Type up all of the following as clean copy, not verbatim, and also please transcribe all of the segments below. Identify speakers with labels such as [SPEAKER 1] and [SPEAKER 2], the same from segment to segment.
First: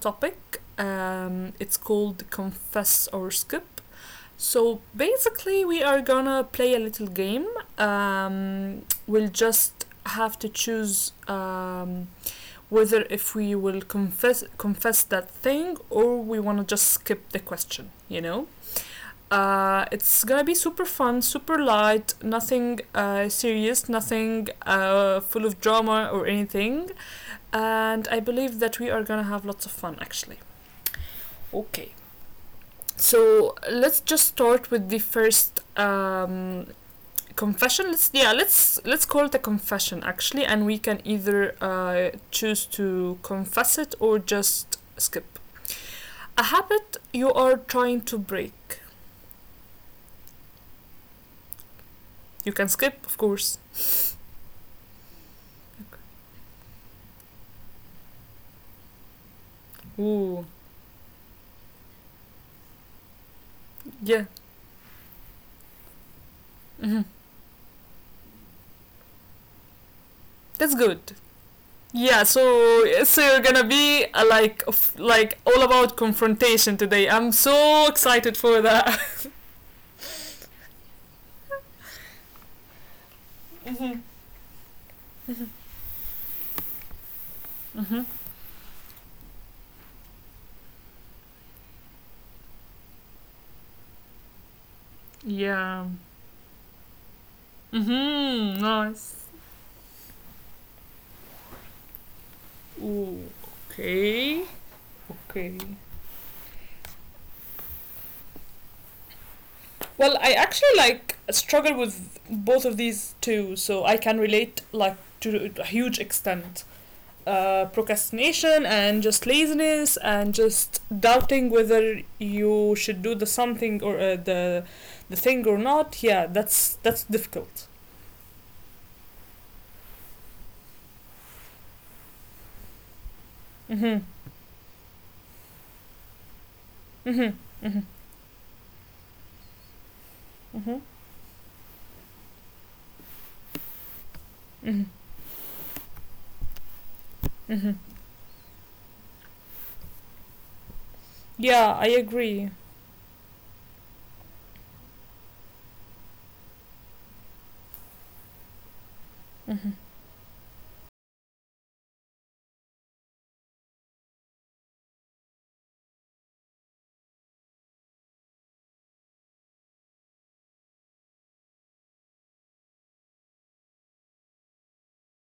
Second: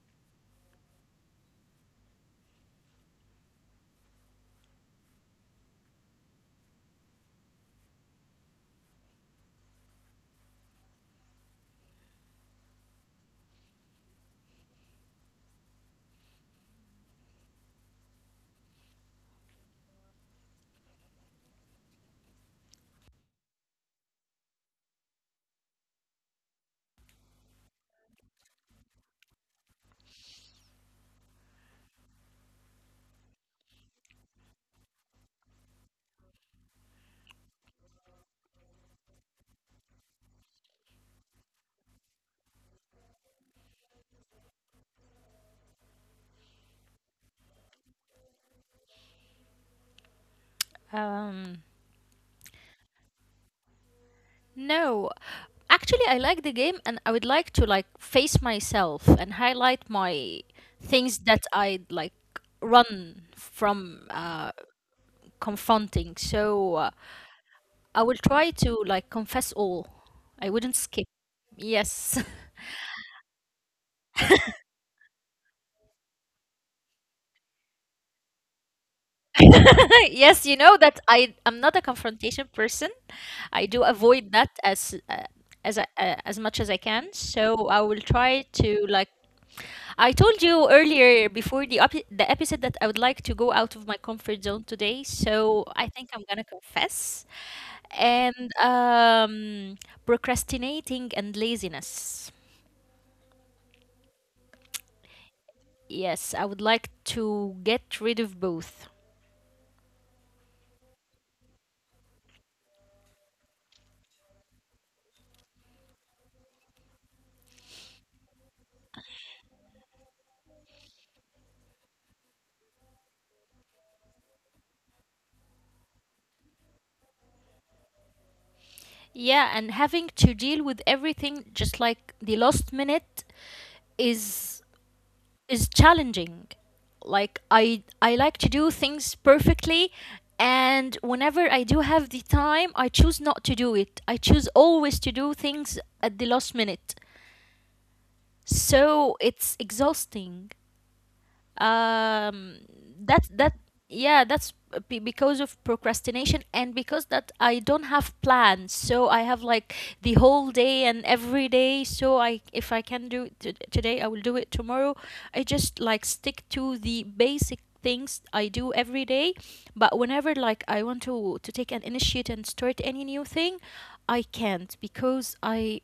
[SPEAKER 1] topic. It's called Confess or Skip. So basically, we are gonna play a little game. Um, we'll just have to choose. Whether if we will confess that thing or we want to just skip the question. It's gonna be super fun, super light, nothing serious, nothing full of drama or anything, and I believe that we are gonna have lots of fun actually. Okay, so let's just start with the first confession. Let's, yeah, let's call it a confession actually, and we can either choose to confess it or just skip. A habit you are trying to break.
[SPEAKER 2] Um,
[SPEAKER 1] You can skip, of course.
[SPEAKER 2] no, actually, I like the game, and I would like to face myself and highlight my
[SPEAKER 1] Ooh,
[SPEAKER 2] things that I run from
[SPEAKER 1] yeah.
[SPEAKER 2] confronting. So
[SPEAKER 1] Hmm.
[SPEAKER 2] I will try to confess all. I wouldn't skip.
[SPEAKER 1] That's good.
[SPEAKER 2] Yes,
[SPEAKER 1] Yeah, so so you're gonna be like like all about confrontation today. I'm so excited for that.
[SPEAKER 2] yes, you know that I'm not a confrontation person. I do avoid that
[SPEAKER 1] Mm-hmm.
[SPEAKER 2] as as much as I can. So I will try
[SPEAKER 1] Mm-hmm.
[SPEAKER 2] to I told you earlier before the episode that I would like to go out of my comfort zone today, so I think I'm gonna
[SPEAKER 1] Yeah.
[SPEAKER 2] confess and
[SPEAKER 1] Mm-hmm. Nice.
[SPEAKER 2] procrastinating and laziness.
[SPEAKER 1] Ooh. Okay. Okay.
[SPEAKER 2] Yes, I would like to get rid of both.
[SPEAKER 1] Well, I actually like struggle with both of these two, so I can relate like to a huge extent. Procrastination and just laziness and just doubting whether you should do the something or uh, the thing or not. Yeah, that's difficult.
[SPEAKER 2] Yeah, and having to deal with everything just like the last minute
[SPEAKER 1] Mhm.
[SPEAKER 2] is is challenging. Like I
[SPEAKER 1] Mhm.
[SPEAKER 2] I like
[SPEAKER 1] Mhm.
[SPEAKER 2] to do things perfectly and
[SPEAKER 1] Mhm.
[SPEAKER 2] whenever I do have the time, I choose not to do it. I choose always to do
[SPEAKER 1] Mhm.
[SPEAKER 2] things at the last minute.
[SPEAKER 1] Mhm.
[SPEAKER 2] So it's exhausting.
[SPEAKER 1] Yeah, I
[SPEAKER 2] Um
[SPEAKER 1] agree.
[SPEAKER 2] that's that yeah That's because of procrastination and because that I don't have plans, so I have like the whole day and every day. So I, if I can do it today, I will do it tomorrow. I just like stick to the basic things I do every day. But whenever like I want to take an initiative and start any new thing, I can't because I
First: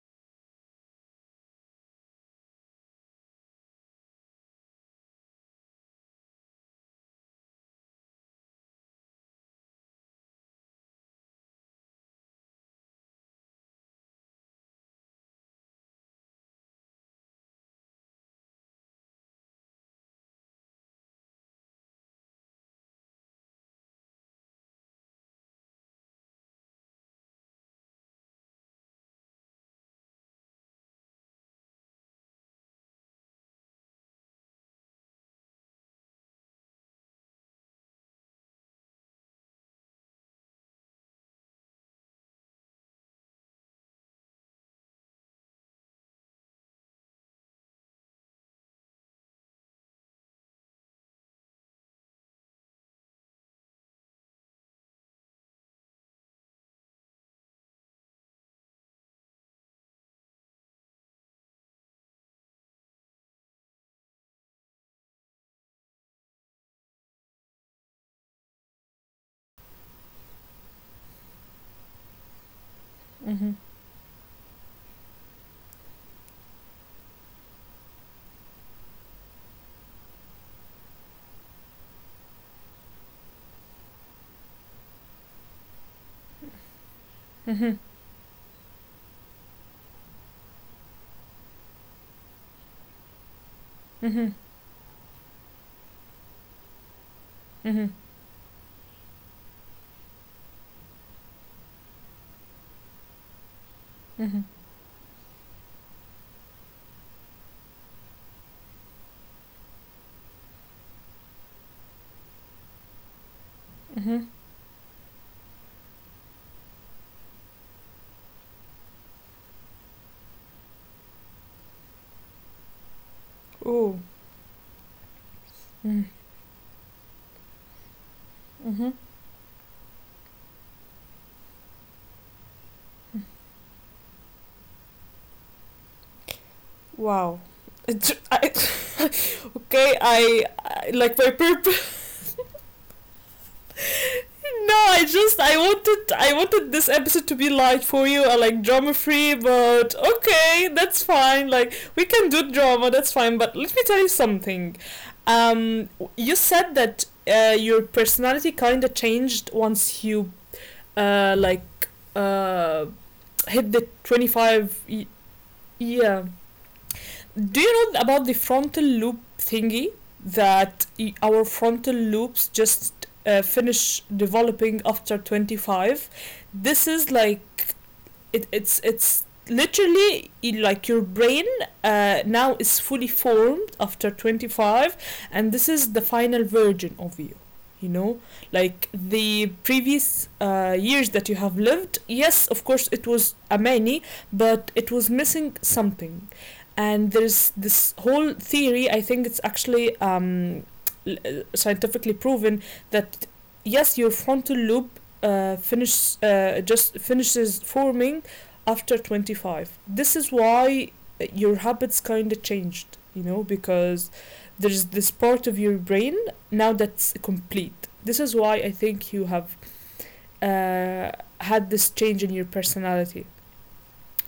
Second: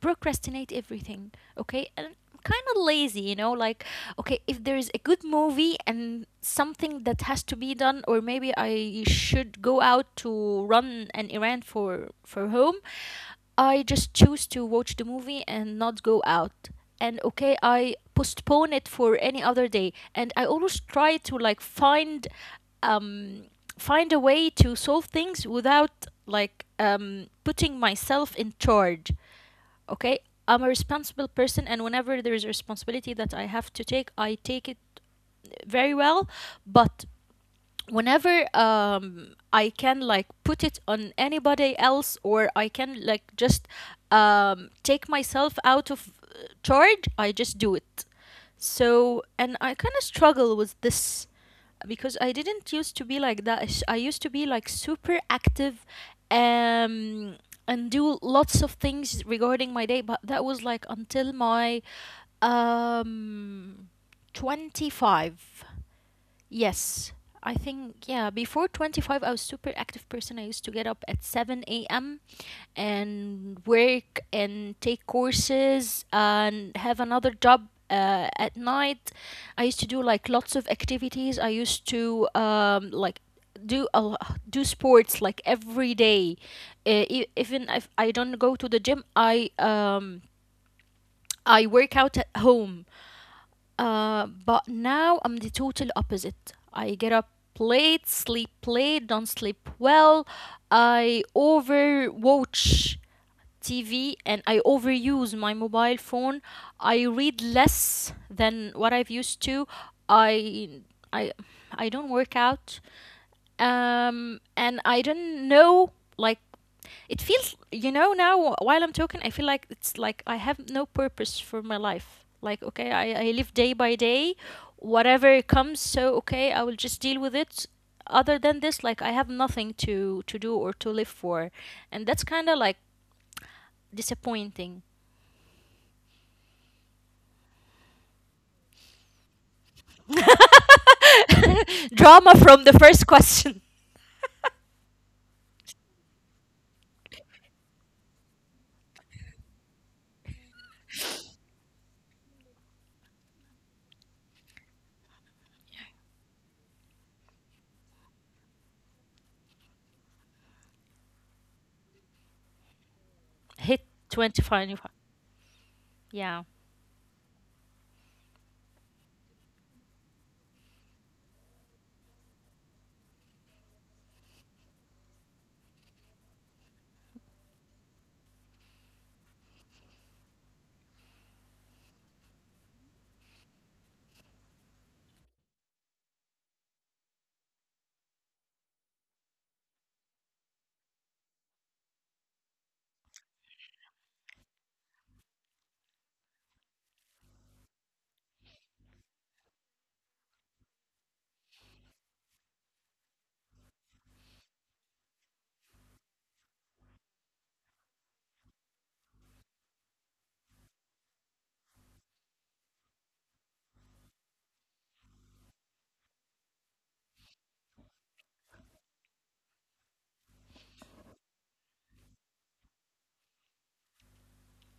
[SPEAKER 2] procrastinate everything. Okay, and I'm kind of lazy, you know, like okay, if there is a good movie and something that has to be done, or maybe I should go out to run an errand for home, I just choose to watch the movie and not go out. And okay, I postpone it for any other day, and I always try to find um find a way to solve things without putting myself in charge. Okay, I'm a responsible person, and whenever there is a responsibility that I have to take, I take it very well. But whenever I can like put it on anybody else, or I can like just take myself out of charge, I just do it. So, and I kind of struggle with this because I didn't used to be like that. I used to be like super active um and do lots of things regarding my day, but that was like until my um 25. Yes. I think yeah, before 25 I was super active person. I used to get up at 7 a.m. and work and take courses and have another job at night. I used to do like lots of activities. I used to do a lo- do sports like every day. Even
[SPEAKER 1] Mhm.
[SPEAKER 2] if I don't go to the gym, I work out at home.
[SPEAKER 1] Mhm.
[SPEAKER 2] But now I'm the total opposite. I get up
[SPEAKER 1] Mhm.
[SPEAKER 2] late, sleep late, don't sleep well. I overwatch TV and
[SPEAKER 1] Mhm.
[SPEAKER 2] I overuse my mobile phone. I read less than what I've used to. I I I don't work out.
[SPEAKER 1] Mhm.
[SPEAKER 2] And I don't know, like it feels, you know, now while I'm talking I feel like it's like I have no purpose for my life. Like okay, I live day by
[SPEAKER 1] Oh.
[SPEAKER 2] day. Whatever comes, so
[SPEAKER 1] Mhm.
[SPEAKER 2] okay, I will just deal with it. Other than this, like I
[SPEAKER 1] Mhm.
[SPEAKER 2] have nothing to do or to live for, and that's kind of like disappointing.
[SPEAKER 1] Wow. It- I- okay, I like my purpose.
[SPEAKER 2] Drama from the first question.
[SPEAKER 1] No, I just I wanted this episode to be like for you like drama free, but okay, that's fine. Like we can do drama, that's fine. But let me tell you something. Um, you said that your personality kind of changed once you uh like uh
[SPEAKER 2] Hit
[SPEAKER 1] hit the
[SPEAKER 2] twenty
[SPEAKER 1] twenty
[SPEAKER 2] 25.
[SPEAKER 1] five.
[SPEAKER 2] Yeah.
[SPEAKER 1] Yeah, do you know about the frontal loop thingy that our frontal loops just finish developing after 25? This is like it's literally like your brain now is fully formed after 25, and this is the final version of you, you know, like the previous years that you have lived, yes, of course it was a many, but it was missing something. And there's this whole theory, I think it's actually scientifically proven that yes, your frontal lobe finish just finishes forming after 25. This is why your habits kind of changed, you know, because there's this part of your brain now that's complete. This is why I think you have uh, had this change in your personality.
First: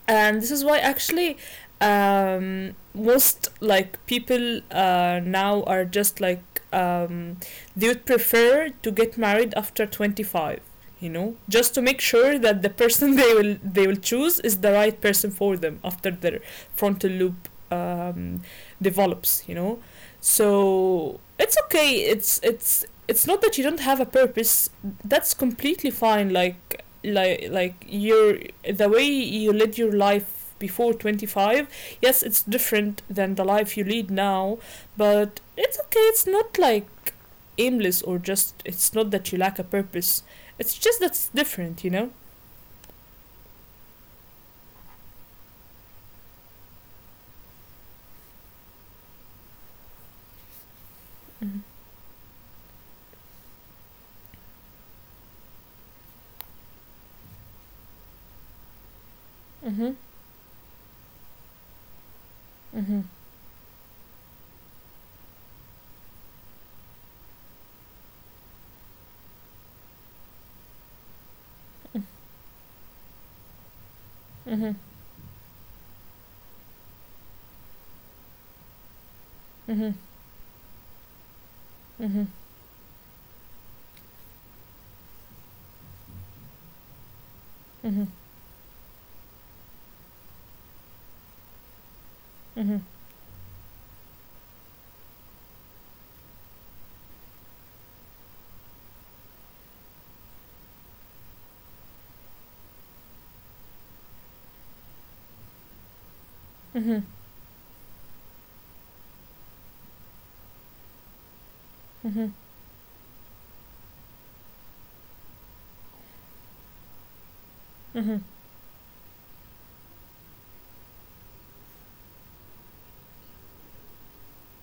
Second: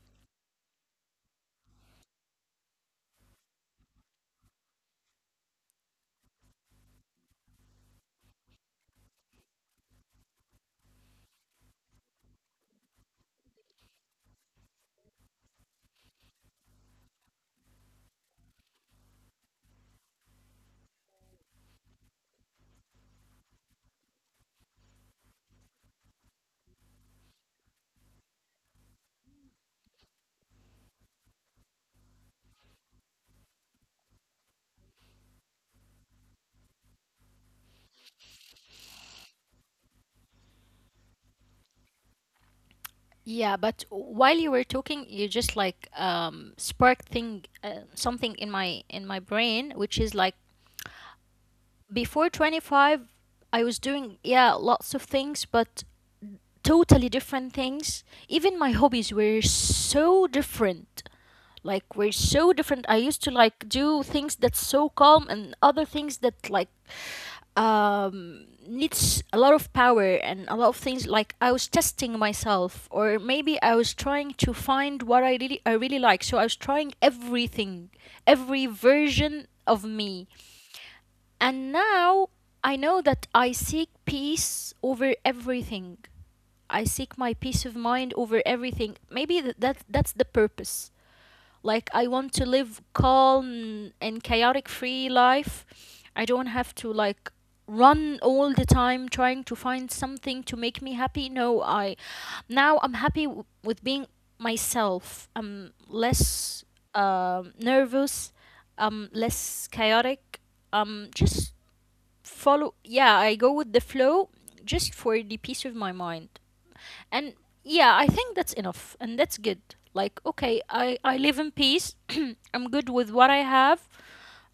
[SPEAKER 1] And this is why actually, most like people now are just like um, they would prefer to get married after 25, you know, just to make sure that the person they will choose is the right person for them after their frontal lobe develops, you know. So it's okay, it's not that you don't have a purpose. That's completely fine. Like like your the way you led your life before 25, yes, it's different than the life you lead now, but it's okay. It's not like aimless or just it's not that you lack a purpose. It's just that's different, you know.
[SPEAKER 2] Yeah, but while you were talking, you just like sparked thing something in my brain, which is like
[SPEAKER 1] Mm-hmm.
[SPEAKER 2] before 25, I was doing, yeah, lots of things, but totally different things. Even my hobbies were
[SPEAKER 1] Mm-hmm.
[SPEAKER 2] so different. Like were so different.
[SPEAKER 1] Mm-hmm.
[SPEAKER 2] I used to like do things that's so calm and other things that like needs a lot of power and a lot of things. Like I was testing myself, or maybe I was trying to find what I really like, so I was trying everything, every version
[SPEAKER 1] Mm-hmm.
[SPEAKER 2] of me. And
[SPEAKER 1] Mm-hmm.
[SPEAKER 2] now I know that I seek peace over everything. I seek my peace of
[SPEAKER 1] Mm-hmm. Mm-hmm.
[SPEAKER 2] mind over everything. Maybe that's the purpose. Like I want to
[SPEAKER 1] Mm-hmm.
[SPEAKER 2] live calm and chaotic free life. I don't have to like run all the time trying to find something to make me happy. No, I now I'm happy with being myself. I'm less
[SPEAKER 1] Mm-hmm.
[SPEAKER 2] nervous. I'm less chaotic. Um just
[SPEAKER 1] Mm-hmm.
[SPEAKER 2] I go with the flow just for the peace of my mind. And yeah, I
[SPEAKER 1] Mm-hmm.
[SPEAKER 2] think that's enough and that's good. Like okay, I live in peace. I'm good with what I have.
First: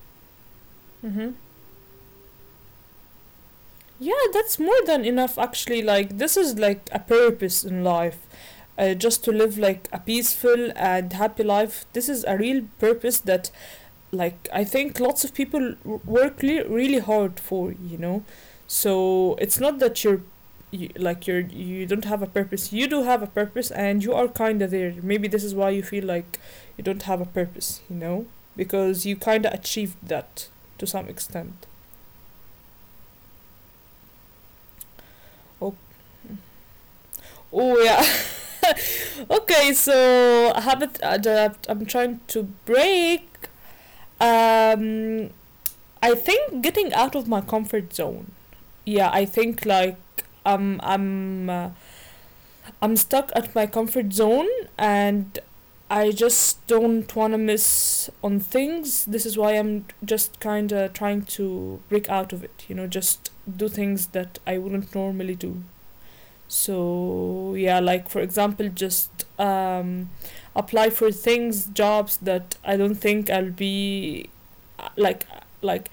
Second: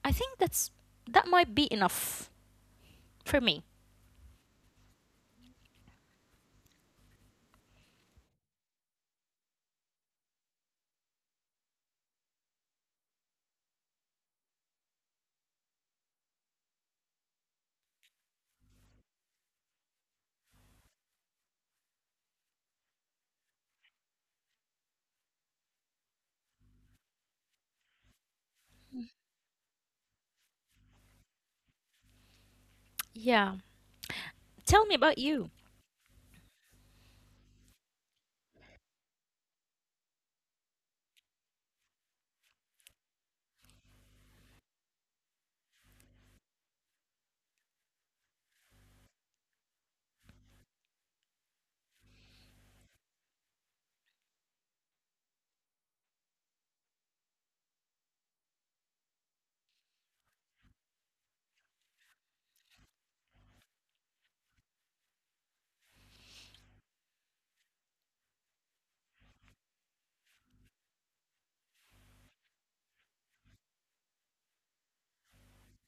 [SPEAKER 2] I think that
[SPEAKER 1] Mm-hmm.
[SPEAKER 2] might be enough for me.
[SPEAKER 1] Yeah, that's more than enough actually. Like this is like a purpose in life, just to live like a peaceful and happy life. This is a real purpose that, like, I think lots of people work really hard for, you know. So it's not that you're you, like you're you don't have a purpose. You do have a purpose and you are kind of there. Maybe this is why you feel like you don't have a purpose, you know, because you kind of achieved that to some extent.
[SPEAKER 2] Yeah. Tell me about you.
[SPEAKER 1] Oh, oh yeah. Okay, so habit adapt I'm trying to break. Um, I think getting out of my comfort zone. Yeah, I think like um, I'm uh, I'm stuck at my comfort zone, and I just don't want to miss on things. This is why I'm just kind of trying to break out of it, you know, just do things that I wouldn't normally do. So, yeah, like for example, just apply for things, jobs that I don't think I'll be like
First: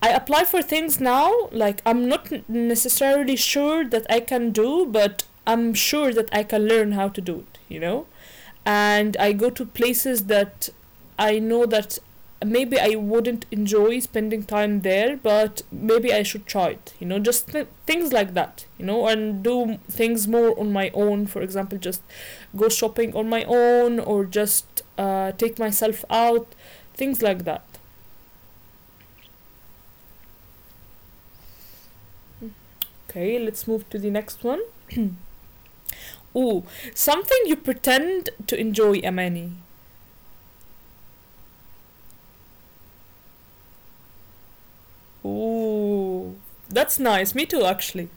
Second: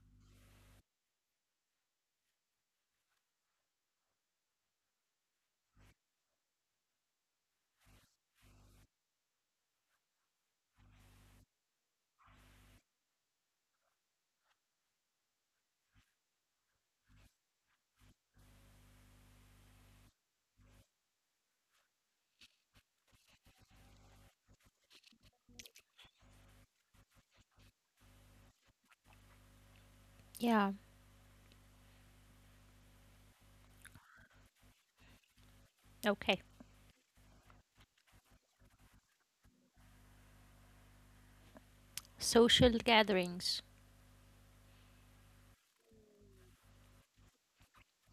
[SPEAKER 1] I apply for things now, like I'm not necessarily sure that I can do, but I'm sure that I can learn how to do it, you know? And I go to places that I know that maybe I wouldn't enjoy spending time there, but maybe I should try it, you know? Just things like that, you know? And do things more on my own, for example, just go shopping on my own or just take myself out, things like that.
[SPEAKER 2] Yeah.
[SPEAKER 1] Okay, let's move to the next one.
[SPEAKER 2] Okay.
[SPEAKER 1] Ooh, something you pretend to enjoy, Amani.
[SPEAKER 2] Social gatherings.
[SPEAKER 1] Ooh, that's nice. Me too, actually.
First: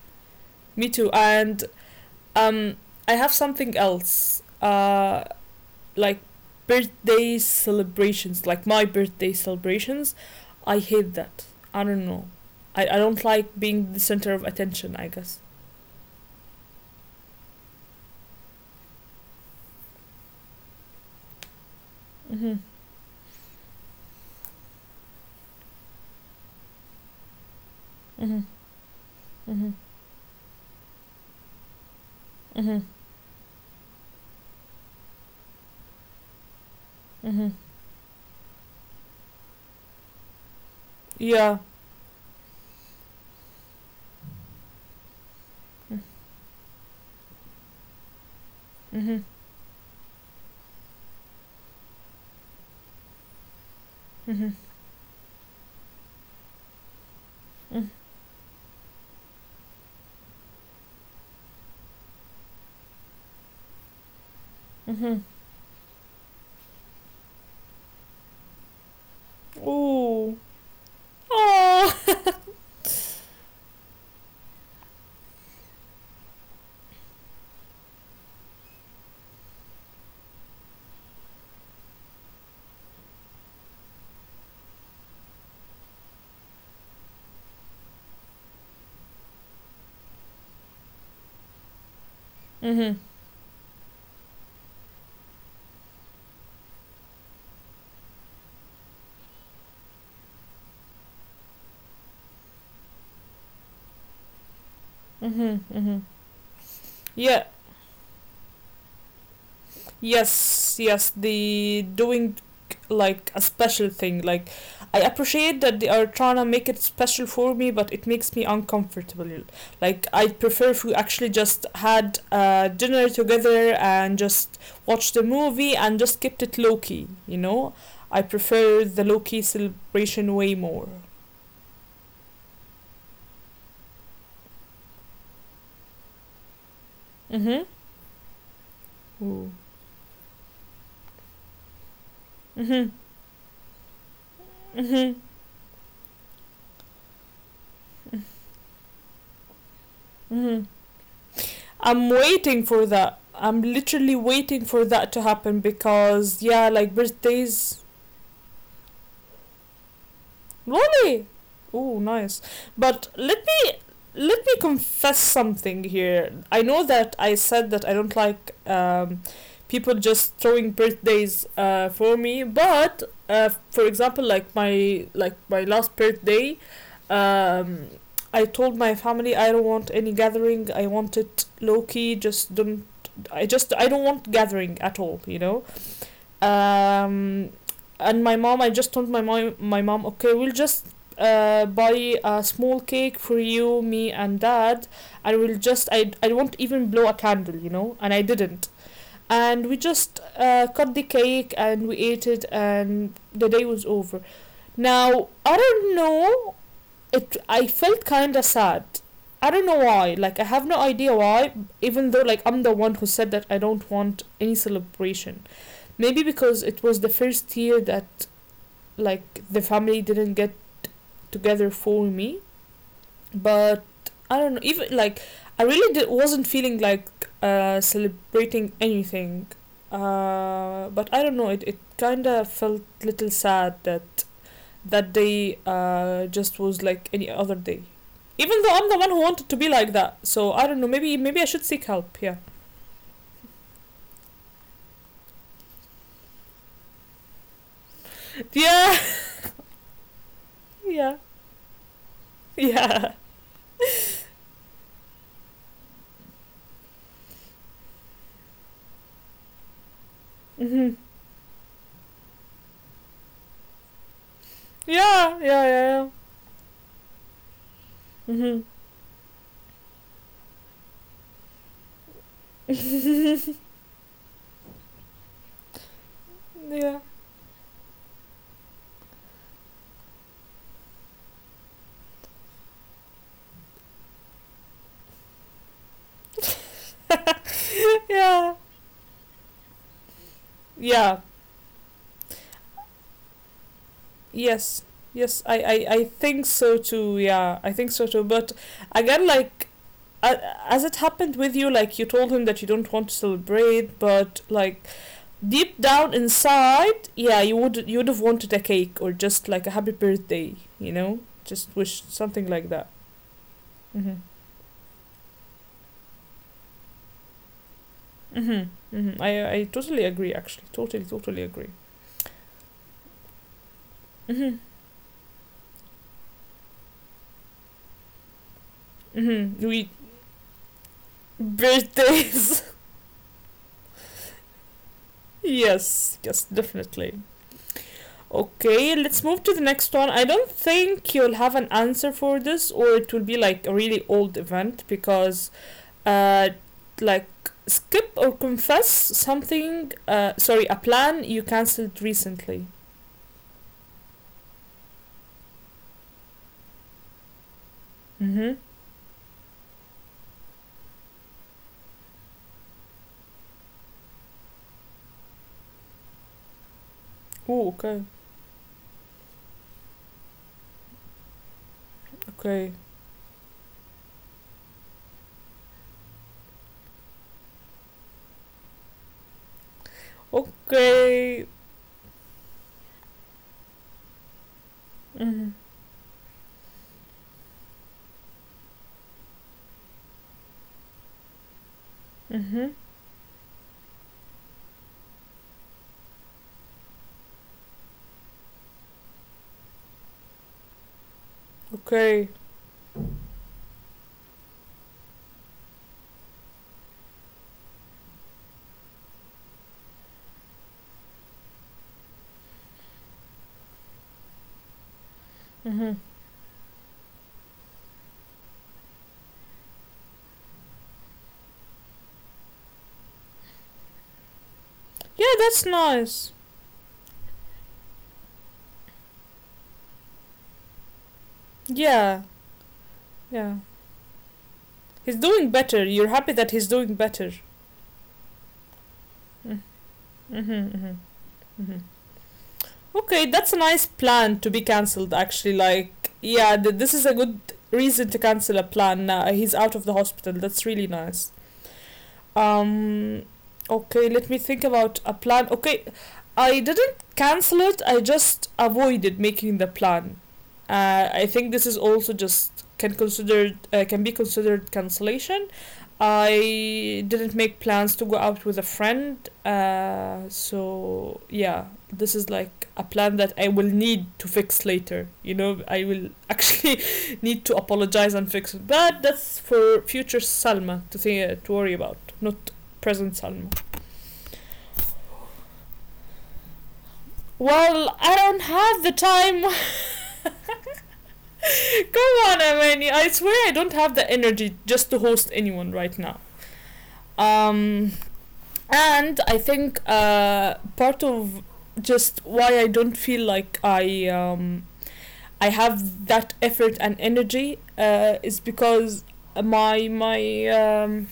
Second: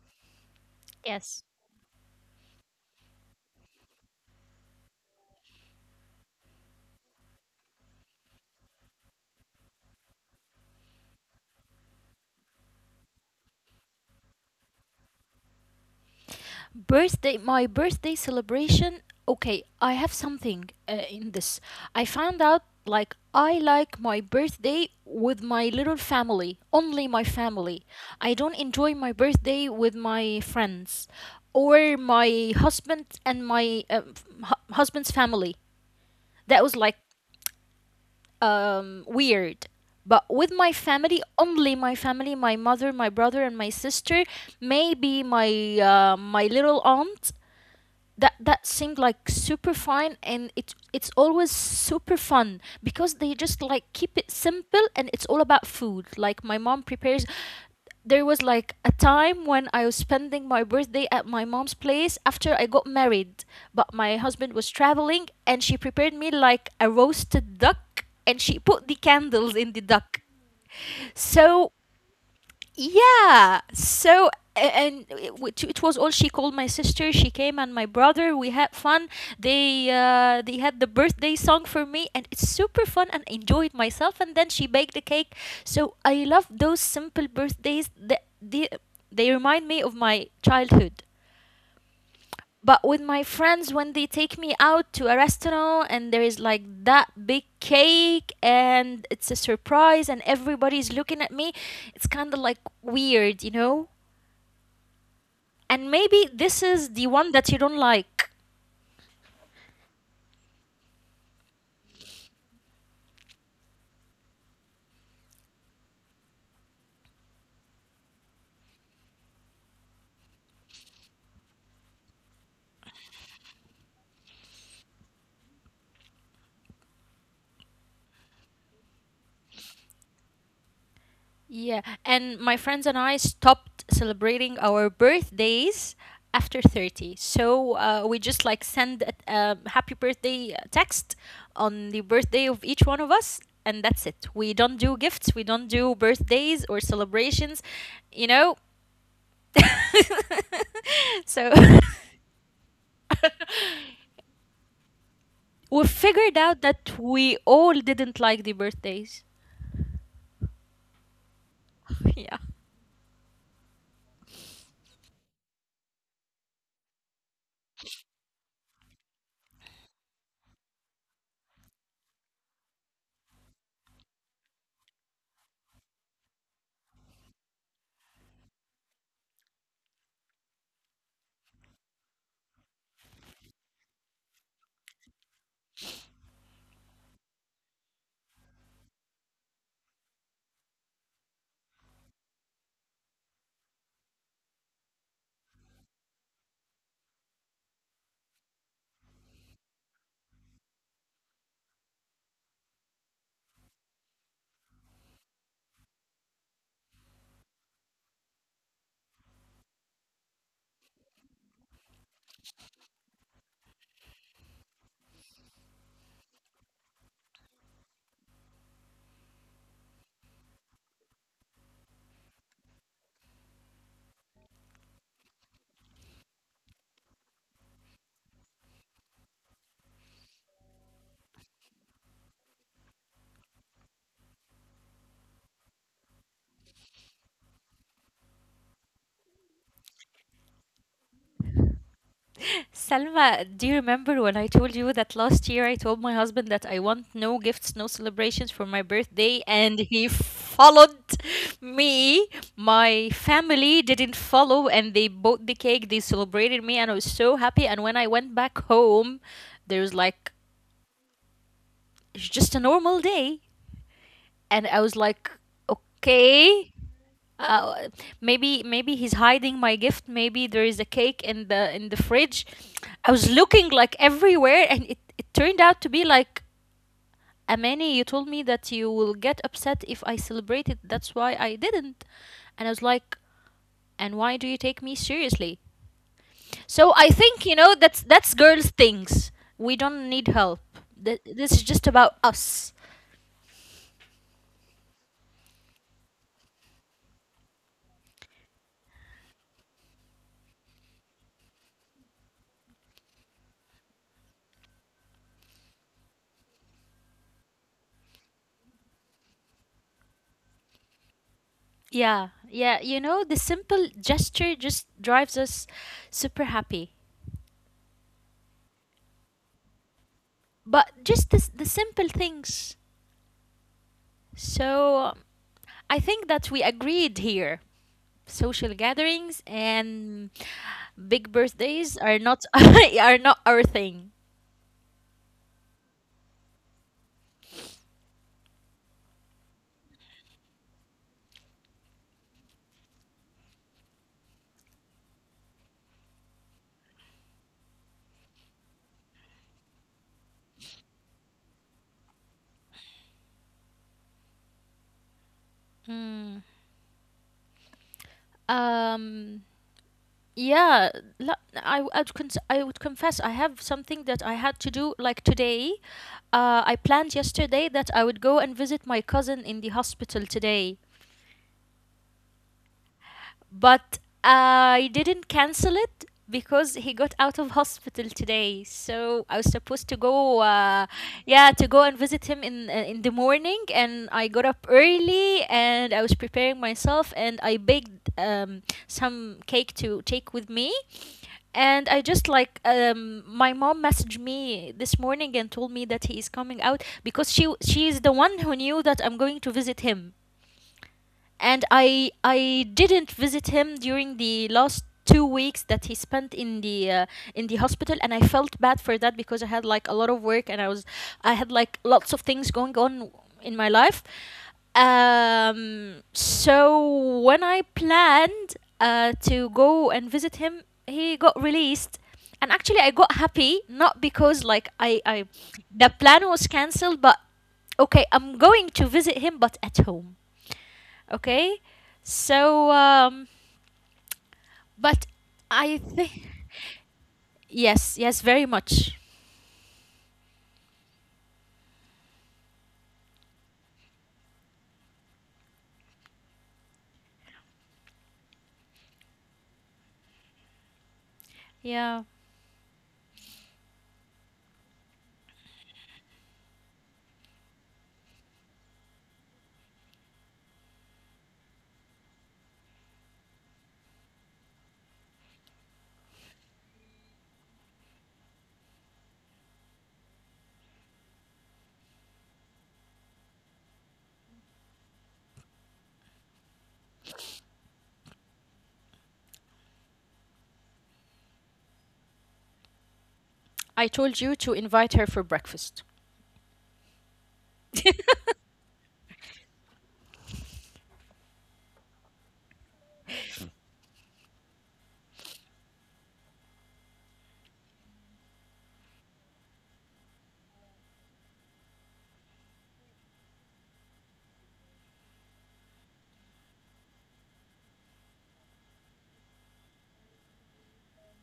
[SPEAKER 1] Me too.
[SPEAKER 2] Yes.
[SPEAKER 1] And um, I have something else. Like birthday celebrations, like my birthday celebrations. I hate that. I don't know. I don't like being the center of attention, I guess.
[SPEAKER 2] Birthday, my birthday celebration. Okay, I have something in this. I found
[SPEAKER 1] Mhm.
[SPEAKER 2] out like I like my birthday with my little family, only my family. I
[SPEAKER 1] Mhm.
[SPEAKER 2] don't enjoy my birthday
[SPEAKER 1] Mhm.
[SPEAKER 2] with my friends or my
[SPEAKER 1] Mhm.
[SPEAKER 2] husband and my husband's family. That was like
[SPEAKER 1] Mhm.
[SPEAKER 2] weird. But with my family,
[SPEAKER 1] Yeah.
[SPEAKER 2] only my family, my mother, my brother and my sister, maybe my
[SPEAKER 1] Mhm.
[SPEAKER 2] my little aunt, that that seemed
[SPEAKER 1] Mhm.
[SPEAKER 2] like super fine, and it's always super fun because they just like keep it
[SPEAKER 1] Mhm.
[SPEAKER 2] simple, and it's all about food. Like my mom prepares, there was like a time when I was spending my birthday at my mom's place after I got married, but my husband was
[SPEAKER 1] Mhm.
[SPEAKER 2] traveling and she prepared me like a roasted duck and she put the candles in the duck.
[SPEAKER 1] Ooh.
[SPEAKER 2] So
[SPEAKER 1] Oh.
[SPEAKER 2] yeah. So it was all, she called my sister. She came, and my brother. We had fun. They had the birthday song for me, and it's super fun, and enjoyed myself. And then she baked a cake. So I love those simple birthdays. That they remind me of my childhood. But
[SPEAKER 1] Mhm.
[SPEAKER 2] with my friends, when they take me out to a restaurant and there is like that big cake, and it's a surprise, and everybody's looking at me, it's kind of like weird, you know?
[SPEAKER 1] Mhm. Mhm.
[SPEAKER 2] And maybe this is the one
[SPEAKER 1] Yeah.
[SPEAKER 2] that you don't like.
[SPEAKER 1] Yes. Yes. The doing like a special thing. Like I appreciate that they are trying to make it special for me, but it makes me uncomfortable. Like I prefer if we actually just had dinner together and just watched the movie and just kept it low key. You know, I prefer the low key celebration way more.
[SPEAKER 2] Yeah, and my friends and I stopped celebrating our birthdays after 30.
[SPEAKER 1] Mhm.
[SPEAKER 2] So we just like send
[SPEAKER 1] Mhm.
[SPEAKER 2] a happy birthday text on the birthday of
[SPEAKER 1] Mhm.
[SPEAKER 2] each one of us, and that's it. We don't do
[SPEAKER 1] Mhm.
[SPEAKER 2] gifts, we don't do birthdays or celebrations, you know?
[SPEAKER 1] Mm-hmm.
[SPEAKER 2] So
[SPEAKER 1] I'm waiting for that. I'm literally waiting for that to happen
[SPEAKER 2] we
[SPEAKER 1] because
[SPEAKER 2] figured
[SPEAKER 1] yeah,
[SPEAKER 2] out
[SPEAKER 1] like
[SPEAKER 2] that we
[SPEAKER 1] birthdays,
[SPEAKER 2] all didn't like the birthdays.
[SPEAKER 1] Lolly. Oh, nice.
[SPEAKER 2] Yeah.
[SPEAKER 1] But let me confess something here. I know that I said that I don't like people just throwing birthdays for me, but for example, like my last birthday, um, I told my family I don't want any gathering. I want it low key. Just don't. I just I don't want gathering at all. You know, um, and my mom, I just told my mom, okay, we'll just buy a small cake for you, me and dad, and we'll just I won't even blow a candle, you know. And I didn't, and we just cut the cake and we ate it, and the day was over. Now I don't know, it I felt kind of sad. I don't know why, like I have no idea why, even though like I'm the one who said that I don't want any celebration. Maybe because it was the first year that like the family didn't get together for me, but I don't know. Even like I really did, wasn't feeling like celebrating anything. But I don't know. It kind of felt a little sad that that day just was like any other day. Even though I'm the one who wanted to be like that, so I don't know. Maybe maybe I should seek help. Yeah.
[SPEAKER 2] Selma, do you remember when I told you that last year I told my husband that I want no gifts, no celebrations for my birthday, and he followed
[SPEAKER 1] Yeah.
[SPEAKER 2] me? My
[SPEAKER 1] Yeah. Yeah.
[SPEAKER 2] family didn't follow, and they bought the cake, they celebrated me, and I was so happy. And when I went back home, there was like,
[SPEAKER 1] Mm-hmm.
[SPEAKER 2] it's just a normal day. And I was like,
[SPEAKER 1] Yeah. Yeah. Yeah. Yeah.
[SPEAKER 2] okay uh, maybe
[SPEAKER 1] Mm-hmm.
[SPEAKER 2] maybe he's hiding my gift, maybe there is a cake in the fridge. I was looking like everywhere, and it turned out to be like,
[SPEAKER 1] Yeah.
[SPEAKER 2] Amani, you told me that you will get upset if I celebrate it, that's why I didn't. And I was like, and why do you take me seriously? So I think, you know, that's
[SPEAKER 1] Yeah.
[SPEAKER 2] girls things. We don't need help.
[SPEAKER 1] Yeah.
[SPEAKER 2] This is just about us.
[SPEAKER 1] Yes. Yes, I think so too. Yeah, I think so too. But again, like, uh, as it happened with you, like, you told him that you don't want to celebrate, but, like, deep down inside, yeah, you would have wanted a cake or just, like, a happy birthday, you know? Just wish
[SPEAKER 2] Yeah,
[SPEAKER 1] something like
[SPEAKER 2] yeah,
[SPEAKER 1] that.
[SPEAKER 2] you know, the simple
[SPEAKER 1] Mm-hmm.
[SPEAKER 2] gesture just drives us super happy.
[SPEAKER 1] Mm-hmm. Mm-hmm. I totally agree, actually.
[SPEAKER 2] But
[SPEAKER 1] Totally,
[SPEAKER 2] just the
[SPEAKER 1] totally
[SPEAKER 2] the
[SPEAKER 1] agree.
[SPEAKER 2] simple things.
[SPEAKER 1] Mm-hmm.
[SPEAKER 2] So I think that we agreed here. Social gatherings
[SPEAKER 1] Mm-hmm. We.
[SPEAKER 2] and big birthdays are not
[SPEAKER 1] Birthdays.
[SPEAKER 2] are not our thing.
[SPEAKER 1] Yes, yes, definitely. Okay, let's move to the next one. I don't think you'll have an answer for this, or it will be like a really old event because, uh, like skip or confess something. Sorry, a plan you cancelled recently.
[SPEAKER 2] Mm.
[SPEAKER 1] Mhm.
[SPEAKER 2] Um. Yeah. I would, I would confess I have something that I had to do like today. I planned yesterday
[SPEAKER 1] Oh,
[SPEAKER 2] that I
[SPEAKER 1] okay,
[SPEAKER 2] would go and visit my cousin in the hospital today.
[SPEAKER 1] okay,
[SPEAKER 2] But I didn't cancel it because he got out of hospital today. So I was supposed to go, yeah,
[SPEAKER 1] okay.
[SPEAKER 2] to go and visit him in the morning. And I got up early
[SPEAKER 1] Mhm.
[SPEAKER 2] and I was preparing myself and I baked some cake to take with me. And I just like
[SPEAKER 1] Mhm.
[SPEAKER 2] my mom messaged me this morning and told me that he is coming out because she is the one who knew that I'm going to visit him, and
[SPEAKER 1] Okay.
[SPEAKER 2] I didn't visit him during the last 2 weeks that he spent in the hospital, and I felt bad for that because I had like a lot of work and I was, I had like lots of things going on in my life.
[SPEAKER 1] Mhm.
[SPEAKER 2] So when I planned to go and visit him, he got released. And actually, I got happy not because like I
[SPEAKER 1] Yeah, that's
[SPEAKER 2] the plan
[SPEAKER 1] nice.
[SPEAKER 2] was cancelled, but okay, I'm going to visit him, but at home. Okay.
[SPEAKER 1] Yeah,
[SPEAKER 2] So,
[SPEAKER 1] yeah.
[SPEAKER 2] but
[SPEAKER 1] He's doing
[SPEAKER 2] I
[SPEAKER 1] better. You're
[SPEAKER 2] think,
[SPEAKER 1] happy that he's doing better.
[SPEAKER 2] yes, yes, very much.
[SPEAKER 1] Mhm. Mm-hmm, mm-hmm, mm-hmm. Okay, that's a nice plan to be cancelled, actually. Like, yeah, this is a good reason to cancel a plan. Now he's out of the hospital. That's really nice.
[SPEAKER 2] Yeah.
[SPEAKER 1] Um, okay, let me think about a plan. Okay, I didn't cancel it. I just avoided making the plan. I think this is also just can considered can be considered cancellation. I didn't make plans to go out with a friend. So yeah, this is like a plan that I will need to fix later. You know, I will actually need to apologize and fix it. But that's for future Salma to think to worry about, not present Salma.
[SPEAKER 2] I told you to invite her for breakfast,
[SPEAKER 1] Well, I don't have the time. Come on, Amani. I swear I don't have the energy just to host anyone right now. Um, and I think part of just why I don't feel like I have that effort and energy is because my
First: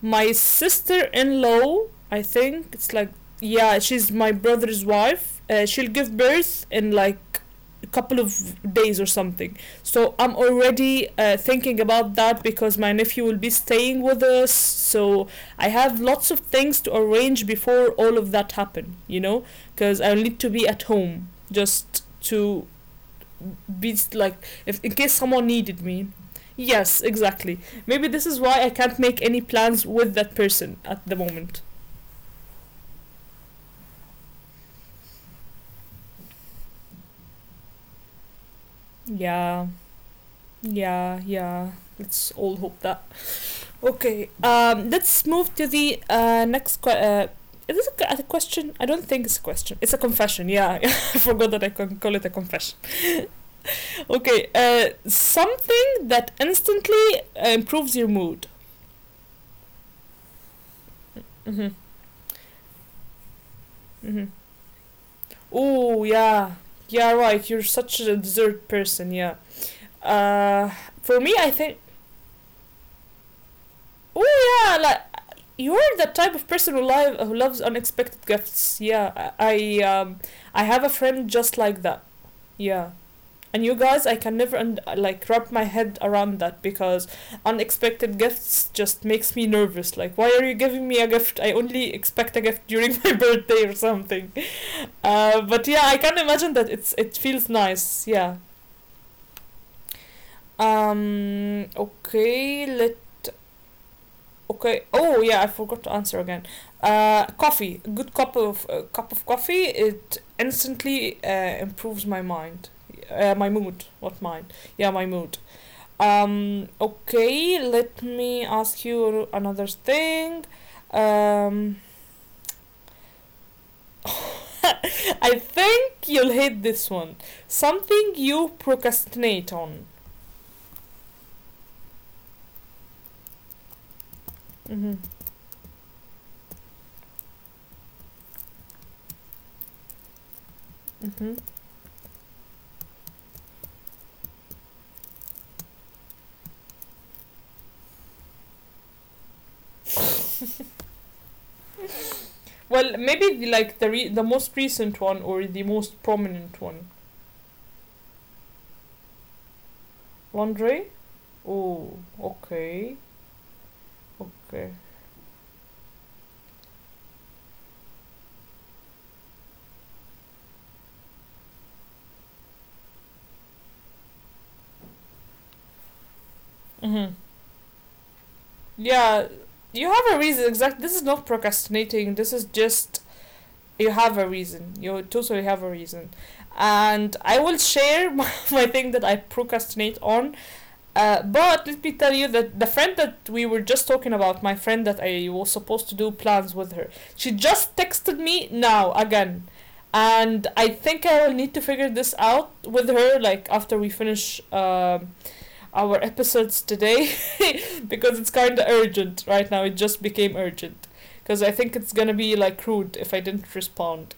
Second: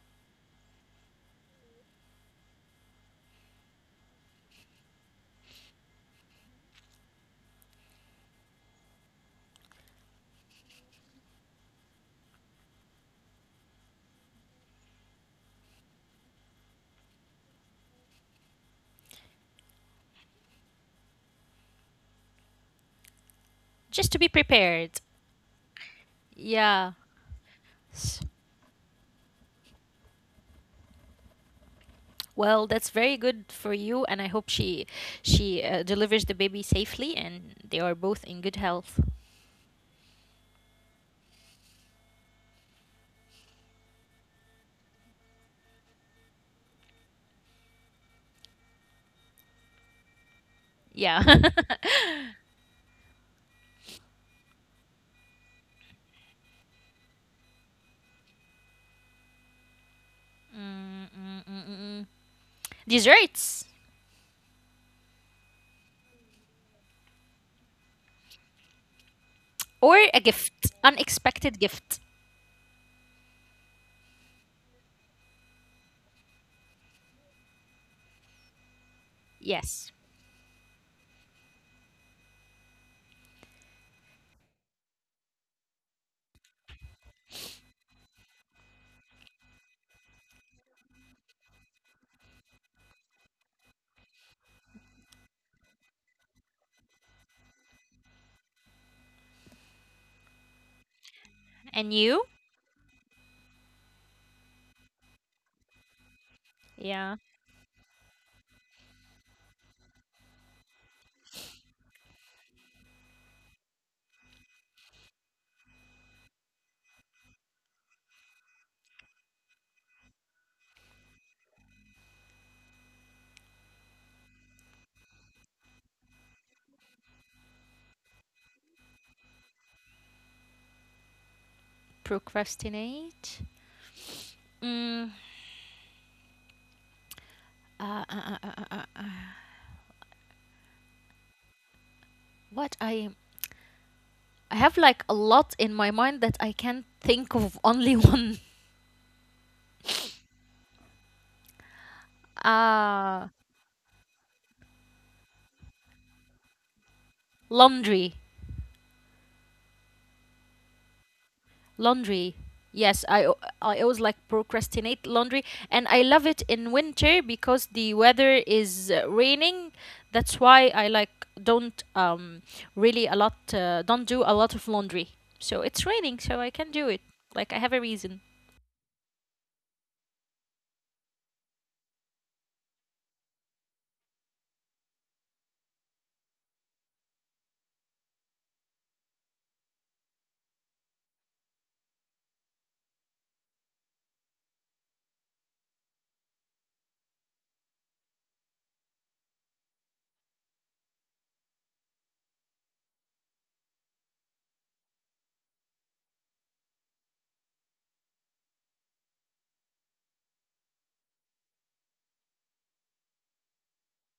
[SPEAKER 1] my sister-in-law, I think it's like yeah, she's my brother's wife. She'll give birth in like a couple of days or something, so I'm already thinking about that because my nephew will be staying with us. So I have lots of things to arrange before all of that happen. Because I need to be at home just to be
[SPEAKER 2] just to be
[SPEAKER 1] like if in
[SPEAKER 2] prepared.
[SPEAKER 1] case someone needed me.
[SPEAKER 2] Yeah.
[SPEAKER 1] Yes, exactly. Maybe
[SPEAKER 2] S-
[SPEAKER 1] this is why I can't make any plans with that person at the moment.
[SPEAKER 2] Well, that's very good for you, and I hope she delivers the baby safely, and they are both in good health.
[SPEAKER 1] Yeah, yeah, yeah. Let's all hope that. Okay. Let's move to the next. Is this a, a question? I don't think it's a question. It's a confession. Yeah, I
[SPEAKER 2] Yeah.
[SPEAKER 1] forgot that I can call it a confession. Okay. Something that instantly improves your mood. Mm-hmm.
[SPEAKER 2] Mm-mm-mm-mm. Desserts
[SPEAKER 1] Mm-hmm. Oh yeah, yeah right. You're such a dessert person. Yeah.
[SPEAKER 2] or a
[SPEAKER 1] Uh,
[SPEAKER 2] gift,
[SPEAKER 1] for me, I
[SPEAKER 2] unexpected
[SPEAKER 1] think.
[SPEAKER 2] gift.
[SPEAKER 1] Oh yeah, like you're the type of person who loves unexpected gifts. Yeah, I I,
[SPEAKER 2] Yes.
[SPEAKER 1] um I have a friend just like that. Yeah. And you guys, I can never like wrap my head around that because unexpected gifts just makes me nervous. Like, why are you giving me a gift? I only expect a gift during my birthday or something. But yeah, I can imagine that it feels nice. Yeah.
[SPEAKER 2] And you?
[SPEAKER 1] Okay. Let. Okay. Oh yeah, I forgot to answer again.
[SPEAKER 2] Yeah.
[SPEAKER 1] Coffee. A good cup of coffee. It instantly improves my mind. My mood. What mind? Yeah, my mood. Okay. Let me ask you another thing. Um. I think you'll hate this one. Something you procrastinate on.
[SPEAKER 2] Procrastinate.
[SPEAKER 1] Mhm.
[SPEAKER 2] Mm, Uh, uh, uh, uh, uh, uh, uh.
[SPEAKER 1] Mhm.
[SPEAKER 2] What I have like a lot in my mind that I can't think of only one.
[SPEAKER 1] Well,
[SPEAKER 2] Uh,
[SPEAKER 1] maybe the, like the most recent one or the most prominent one.
[SPEAKER 2] Laundry,
[SPEAKER 1] Laundry. Oh,
[SPEAKER 2] laundry. Yes, I always like procrastinate laundry, and I love it in winter because the weather is raining. That's why I like don't really a lot don't do a lot of laundry. So it's raining, so I can do it.
[SPEAKER 1] mm-hmm.
[SPEAKER 2] Like I have a reason.
[SPEAKER 1] Yeah. You have a reason. Exactly. This is not procrastinating. This is just you have a reason. You totally have a reason. And I will share my thing that I procrastinate on. But let me tell you that the friend that we were just talking about, my friend that I was supposed to do plans with her, she just texted me now again. And I think I will need to figure this out with her, like after we finish our episodes today, because it's kind of urgent right now. It just became urgent. Because I think it's gonna be like rude if I didn't respond.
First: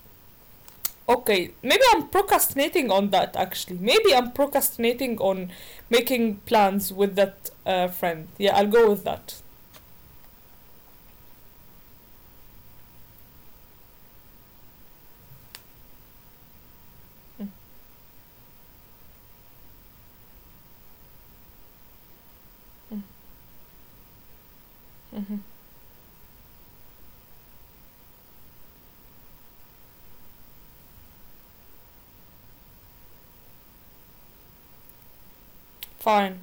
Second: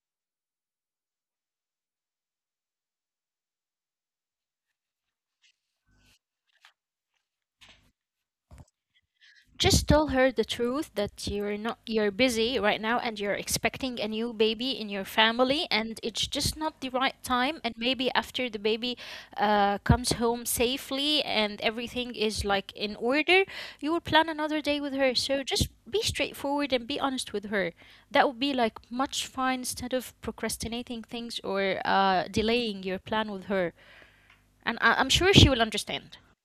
[SPEAKER 1] Okay, maybe I'm procrastinating on that actually. Maybe I'm procrastinating on making plans with that friend. Yeah, I'll go with that.
[SPEAKER 2] Just tell her the truth that you're not you're busy right now, and you're expecting a new baby in your family, and it's just not the right
[SPEAKER 1] Mm-hmm.
[SPEAKER 2] time. And maybe after the baby comes home safely and everything is like in order, you will plan another day with her.
[SPEAKER 1] Mm-hmm.
[SPEAKER 2] So just be straightforward and be honest with her. That would be like much fine instead of procrastinating things or delaying your plan with her. And I'm sure she will understand.
[SPEAKER 1] Fine.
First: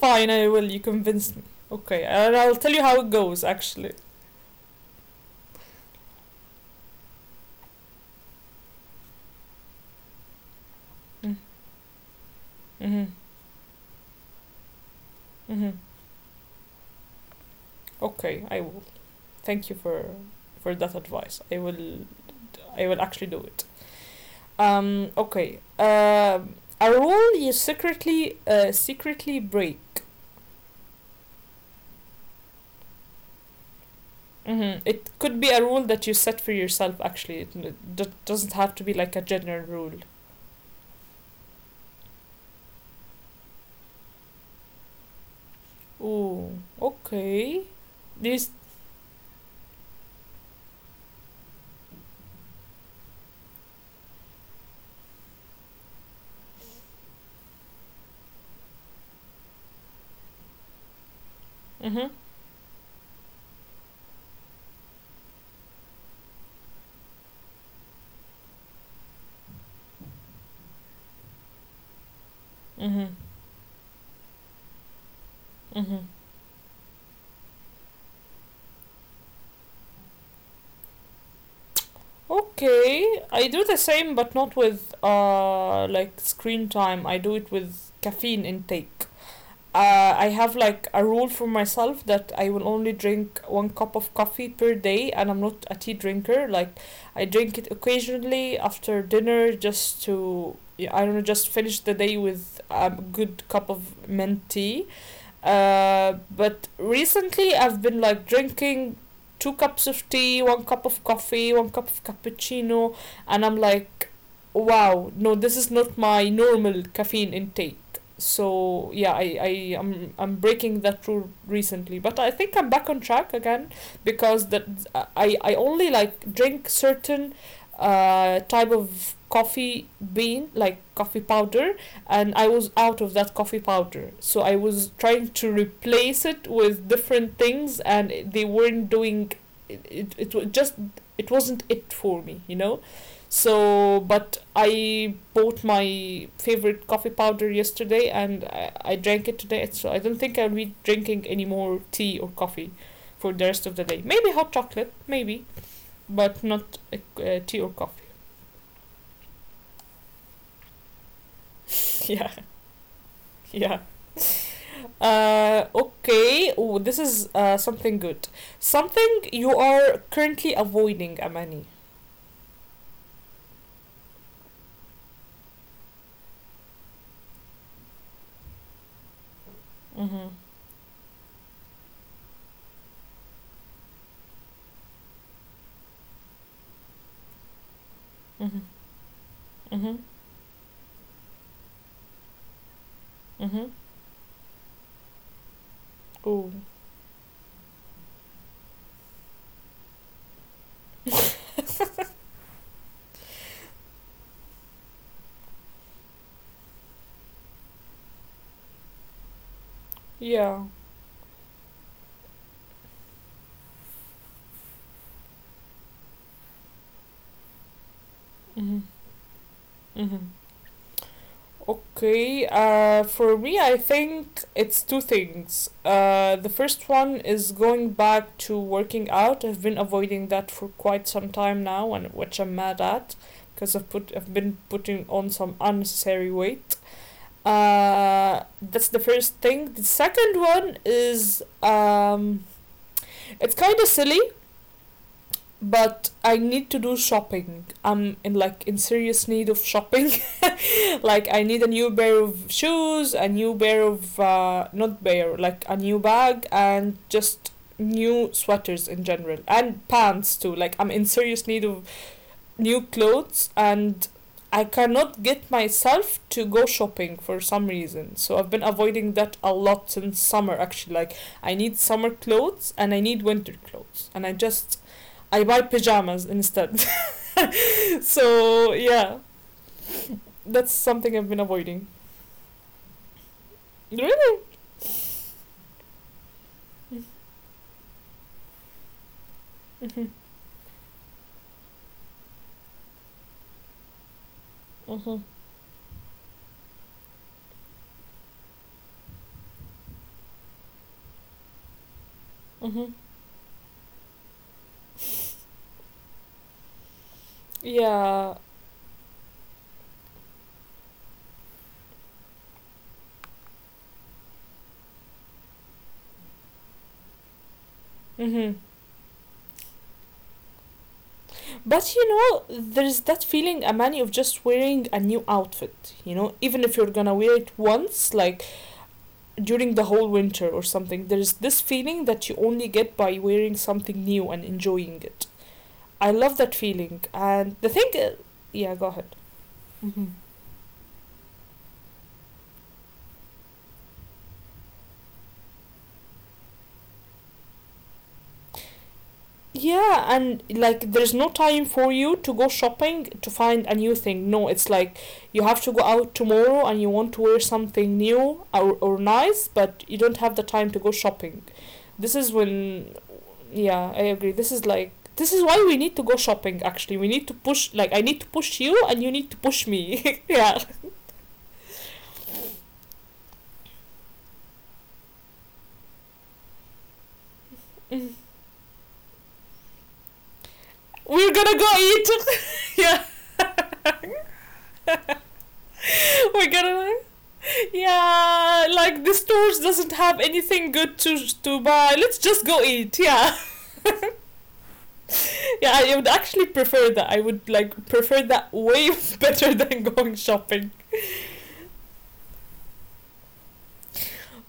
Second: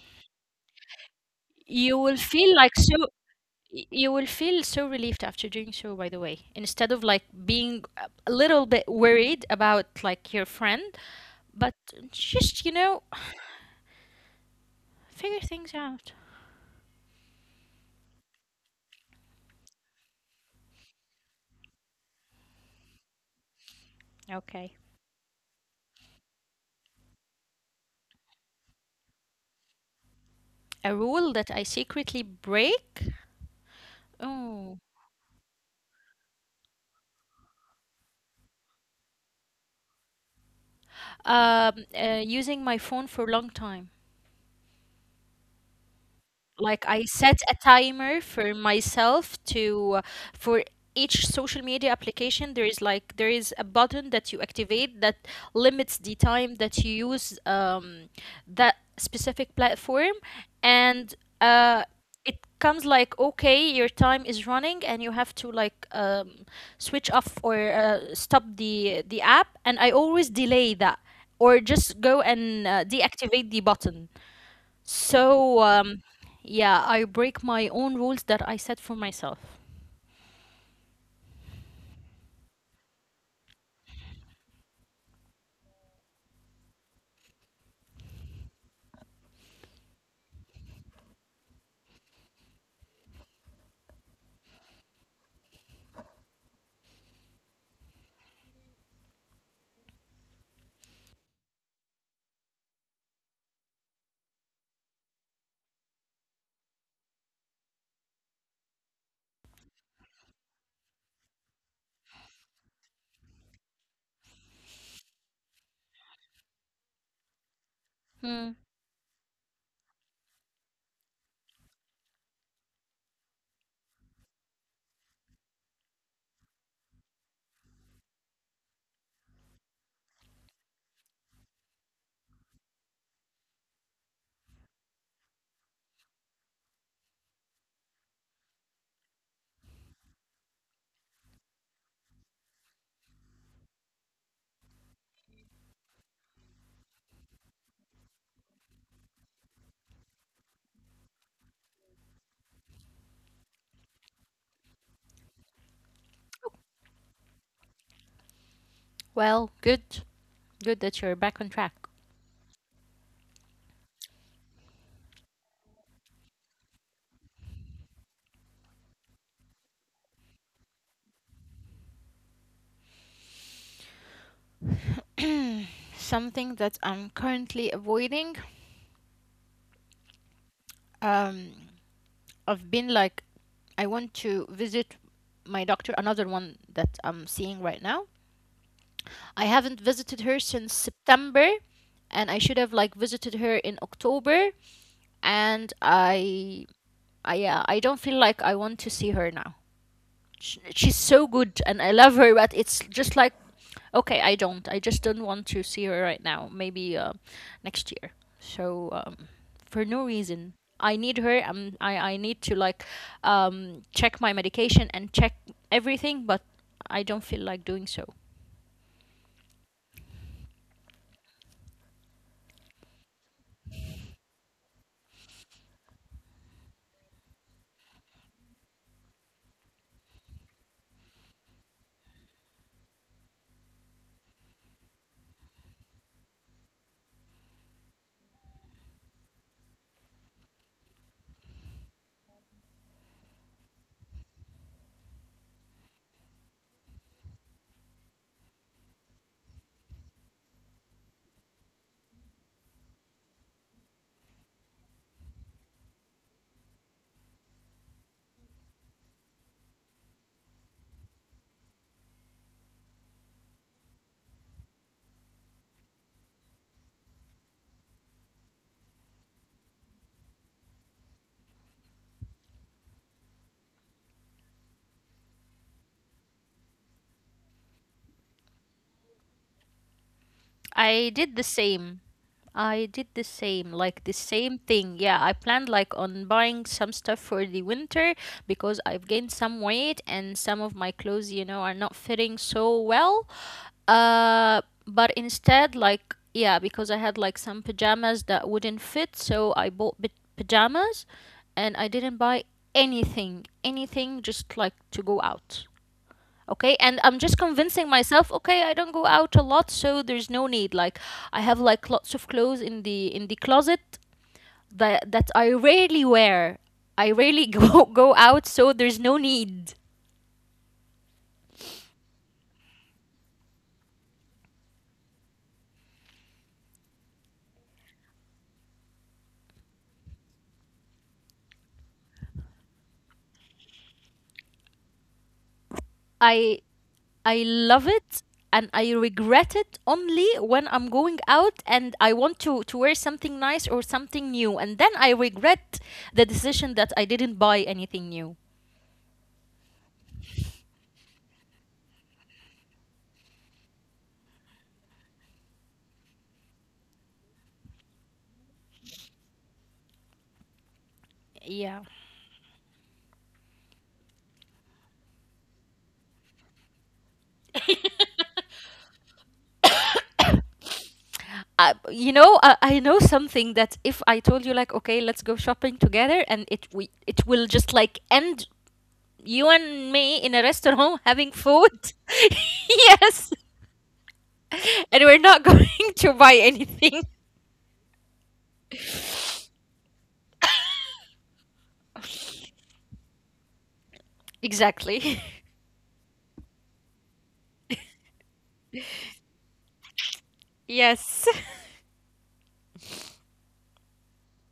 [SPEAKER 1] Fine, I will. You convinced me.
[SPEAKER 2] You
[SPEAKER 1] Okay,
[SPEAKER 2] will
[SPEAKER 1] and
[SPEAKER 2] feel
[SPEAKER 1] I'll tell
[SPEAKER 2] like
[SPEAKER 1] you
[SPEAKER 2] so
[SPEAKER 1] how it goes actually.
[SPEAKER 2] you will feel so relieved after doing so, by the way, instead of like being a little bit worried about like your friend, but just
[SPEAKER 1] Mm-hmm.
[SPEAKER 2] figure
[SPEAKER 1] Mm-hmm.
[SPEAKER 2] things out.
[SPEAKER 1] Okay, I will. Thank you for that advice. I will actually do it.
[SPEAKER 2] Okay.
[SPEAKER 1] Okay. A rule you secretly secretly break.
[SPEAKER 2] A rule that I secretly break. Oh.
[SPEAKER 1] Mm-hmm. It could be a rule that you set for yourself, actually. Doesn't have to be like a general rule.
[SPEAKER 2] Using my phone for a long time,
[SPEAKER 1] Ooh,
[SPEAKER 2] like I set a
[SPEAKER 1] okay.
[SPEAKER 2] timer
[SPEAKER 1] These.
[SPEAKER 2] for myself to for each social media application. There is a button that you activate that limits the time that you use that specific platform. And
[SPEAKER 1] Mm-hmm.
[SPEAKER 2] it comes like, okay, your time is running and you have to like switch off or stop the app. And I always delay that, or just go and
[SPEAKER 1] Mm-hmm.
[SPEAKER 2] deactivate the button. So,
[SPEAKER 1] Mm-hmm.
[SPEAKER 2] yeah, I break my own rules that I set for myself.
[SPEAKER 1] Okay, I do the same, but not with like screen time. I do it with caffeine intake. Uh, I have like a rule for myself that I will only drink one cup of coffee per day, and I'm not a tea drinker. Like, I drink it occasionally after dinner just to, yeah, I don't know, just finish the day with a good cup of mint tea. But recently I've been like drinking two cups of tea, one cup of coffee, one cup of cappuccino, and I'm like, wow, no, this is not my normal caffeine intake.
[SPEAKER 2] Hmm.
[SPEAKER 1] So yeah, I'm breaking that rule recently, but I think I'm back on track again because that I only like drink certain type of coffee bean, like coffee powder, and I was out of that coffee powder. So I was trying to replace it with different things, and they weren't doing it. It just it wasn't it for me, you know. So, but I bought my favorite coffee powder yesterday, and I drank it today. So I don't think I'll be drinking any more tea or coffee for the rest of the day. Maybe hot chocolate, maybe, but not tea or coffee.
[SPEAKER 2] Well, good. Good that you're back on track.
[SPEAKER 1] Yeah, yeah. Okay. Oh, this is something good. Something you are currently avoiding, Amani.
[SPEAKER 2] Something that I'm currently avoiding.
[SPEAKER 1] Mhm.
[SPEAKER 2] Um, I've been like, I want to visit my doctor, another one that I'm seeing right now.
[SPEAKER 1] Mhm.
[SPEAKER 2] I haven't
[SPEAKER 1] Mhm.
[SPEAKER 2] visited her since September, and I should have like visited her
[SPEAKER 1] Mhm.
[SPEAKER 2] in October. And
[SPEAKER 1] Oh,
[SPEAKER 2] I, yeah, I don't feel like I want to see her now. She's so good and I love her, but it's just like, okay, I don't. I just don't want to see her right now. Maybe next year. So, for no reason.
[SPEAKER 1] yeah.
[SPEAKER 2] I need her. I need to like check my medication and check everything, but I don't feel like doing so.
[SPEAKER 1] Mhm. Mhm. Okay. For me, I think it's two things. The first one is going back to working out. I've been avoiding that for quite some time now, and which I'm mad at, because I've been putting on some unnecessary weight. That's the first thing. The second one is it's kind of silly, but I need to do shopping. I'm in like in serious need of shopping. Like I need a new pair of shoes, a new pair of not pair, like a new bag, and just new sweaters in general and pants too. Like I'm in serious need of new clothes and I cannot get myself to go shopping for some reason. So I've been avoiding that a lot since summer actually. Like I need summer clothes and I need winter clothes and I buy pajamas instead. So yeah, that's
[SPEAKER 2] I
[SPEAKER 1] something I've
[SPEAKER 2] did the
[SPEAKER 1] been avoiding.
[SPEAKER 2] same I did the same, like the
[SPEAKER 1] Really?
[SPEAKER 2] same thing. Yeah, I planned like on buying some stuff for the winter because I've gained some weight, and some of my clothes, are not fitting so well. But
[SPEAKER 1] Mhm.
[SPEAKER 2] instead, like, yeah, because I had like some pajamas that wouldn't fit, so I bought bit pajamas, and I didn't buy
[SPEAKER 1] Mhm.
[SPEAKER 2] anything, anything just like to go out. Okay, and I'm just convincing myself,
[SPEAKER 1] Yeah.
[SPEAKER 2] okay, I don't go out a lot, so there's no need, like, I have like lots of clothes in the closet that I rarely wear. I rarely go go out,
[SPEAKER 1] Mm-hmm.
[SPEAKER 2] so there's no need.
[SPEAKER 1] But you know, there's that feeling, Amani, of just wearing a new outfit. You know, even if you're gonna wear it once, like during the whole winter or something. There is this feeling that you only get by wearing something new and enjoying it. I love that
[SPEAKER 2] i
[SPEAKER 1] feeling.
[SPEAKER 2] i
[SPEAKER 1] And the
[SPEAKER 2] love
[SPEAKER 1] thing,
[SPEAKER 2] it, and
[SPEAKER 1] yeah, go
[SPEAKER 2] I
[SPEAKER 1] ahead.
[SPEAKER 2] regret it
[SPEAKER 1] Mm-hmm.
[SPEAKER 2] only when I'm going out and I want to wear something nice or something new, and then I regret the decision that I didn't buy anything new.
[SPEAKER 1] Yeah, and like there's no time for you to go shopping to find a new thing. No, it's like you have to go out tomorrow and you want to wear something new or nice, but you don't have the time to go shopping.
[SPEAKER 2] Yeah,
[SPEAKER 1] This is when yeah, I agree, this is like this is why we need to go shopping actually. We need to push, like I need to push you and you need to push me. Yeah,
[SPEAKER 2] I know something, that if I told you like, okay, let's go shopping together, and it will just like end you and me in a restaurant having
[SPEAKER 1] we're gonna go
[SPEAKER 2] food.
[SPEAKER 1] eat. Yeah,
[SPEAKER 2] Yes, and we're not going to buy
[SPEAKER 1] we're gonna,
[SPEAKER 2] anything.
[SPEAKER 1] yeah, like the stores doesn't have anything good to buy, let's just go eat. Yeah.
[SPEAKER 2] Exactly.
[SPEAKER 1] Yeah, I would actually prefer that. I would like prefer that way better than going shopping.
[SPEAKER 2] Yes.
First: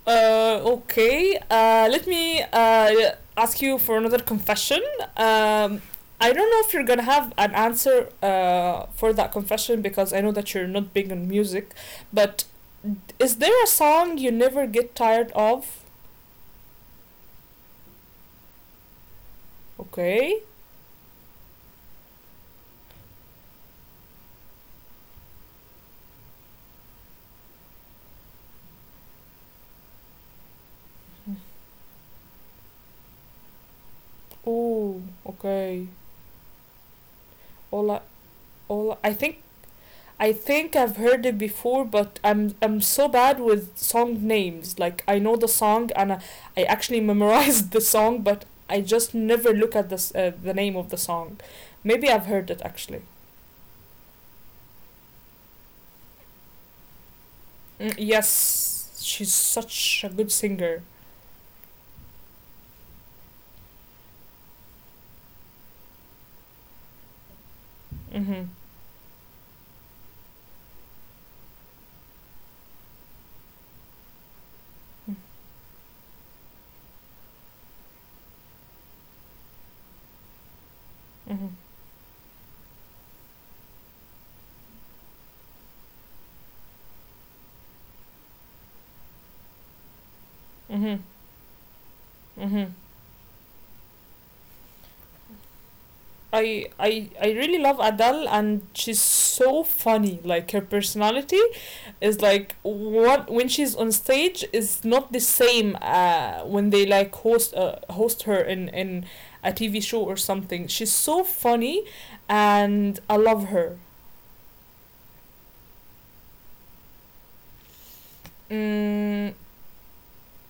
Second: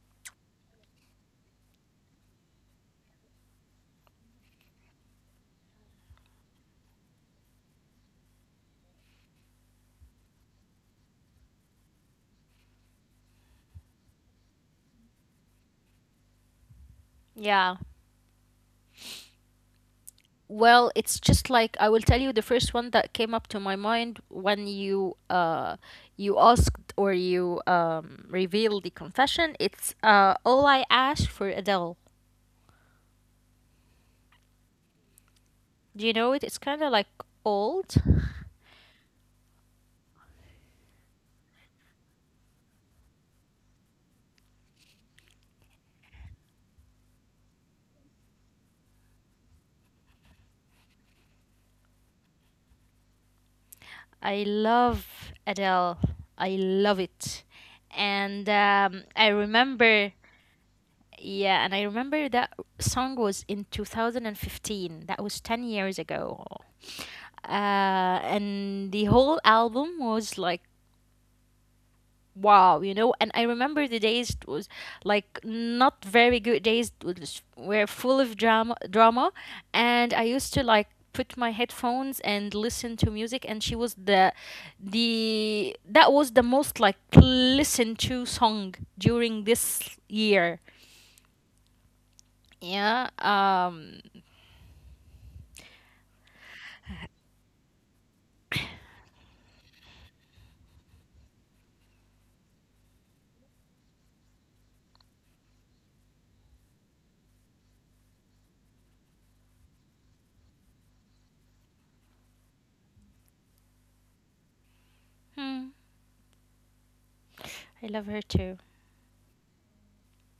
[SPEAKER 1] Okay. Let me ask you for another confession. Um, I don't know if you're gonna have an answer for that confession because I know that you're not big on music, but is there a song you never get tired of?
[SPEAKER 2] Yeah.
[SPEAKER 1] Okay.
[SPEAKER 2] Well, it's just like I will tell you the first one that came up to my mind when you asked, or you revealed the confession. It's all I ask for Adele.
[SPEAKER 1] Ooh. Okay.
[SPEAKER 2] Do you know it? It's kind of like old.
[SPEAKER 1] All I, all I think I've heard it before, but I'm so bad with song names. Like I know the song and I actually memorized the song, but I just never look at this the name of the song. Maybe I've heard it actually.
[SPEAKER 2] I love Adele. I love it.
[SPEAKER 1] Mm,
[SPEAKER 2] And
[SPEAKER 1] yes,
[SPEAKER 2] I
[SPEAKER 1] she's such a
[SPEAKER 2] remember,
[SPEAKER 1] good singer.
[SPEAKER 2] yeah, and I remember that song was in 2015. That was 10 years ago.
[SPEAKER 1] Mhm.
[SPEAKER 2] And the whole album was like wow. And I remember the days, it was like not very good days, were full of drama, drama. And I used to like put
[SPEAKER 1] Mhm.
[SPEAKER 2] my headphones and listen to music, and she was the that was the most like listened to song during this year.
[SPEAKER 1] Mhm. Mhm.
[SPEAKER 2] Yeah.
[SPEAKER 1] I really love Adele and she's so funny. Like her personality is like what when she's on stage is not the same when they like host her in a TV show or something. She's so funny and I love her.
[SPEAKER 2] Hmm, I love her too.
[SPEAKER 1] Mm,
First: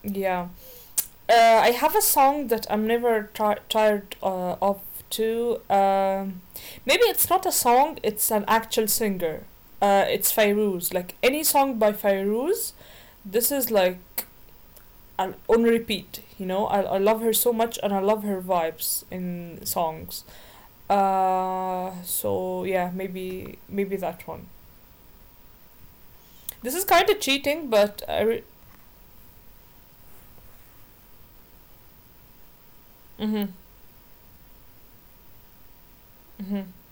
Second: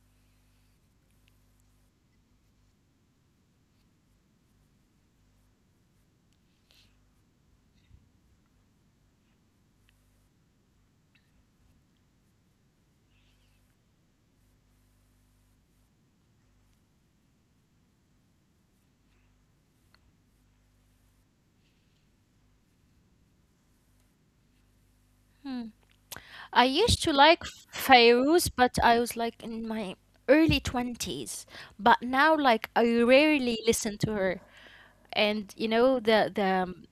[SPEAKER 1] yeah. I have a song that I'm never ti tired of too. Maybe it's not a song; it's an actual singer. It's Fairuz. Like any song by Fairuz, this is like on repeat. You know, I love her so much, and I love her vibes in songs. So yeah, maybe that one.
[SPEAKER 2] Hmm. I
[SPEAKER 1] This is
[SPEAKER 2] used
[SPEAKER 1] kind
[SPEAKER 2] to
[SPEAKER 1] of
[SPEAKER 2] like
[SPEAKER 1] cheating, but I. Re-
[SPEAKER 2] Fairuz, but I was like in my early 20s. But now, like, I
[SPEAKER 1] mhm.
[SPEAKER 2] rarely listen to her. And,
[SPEAKER 1] Mhm.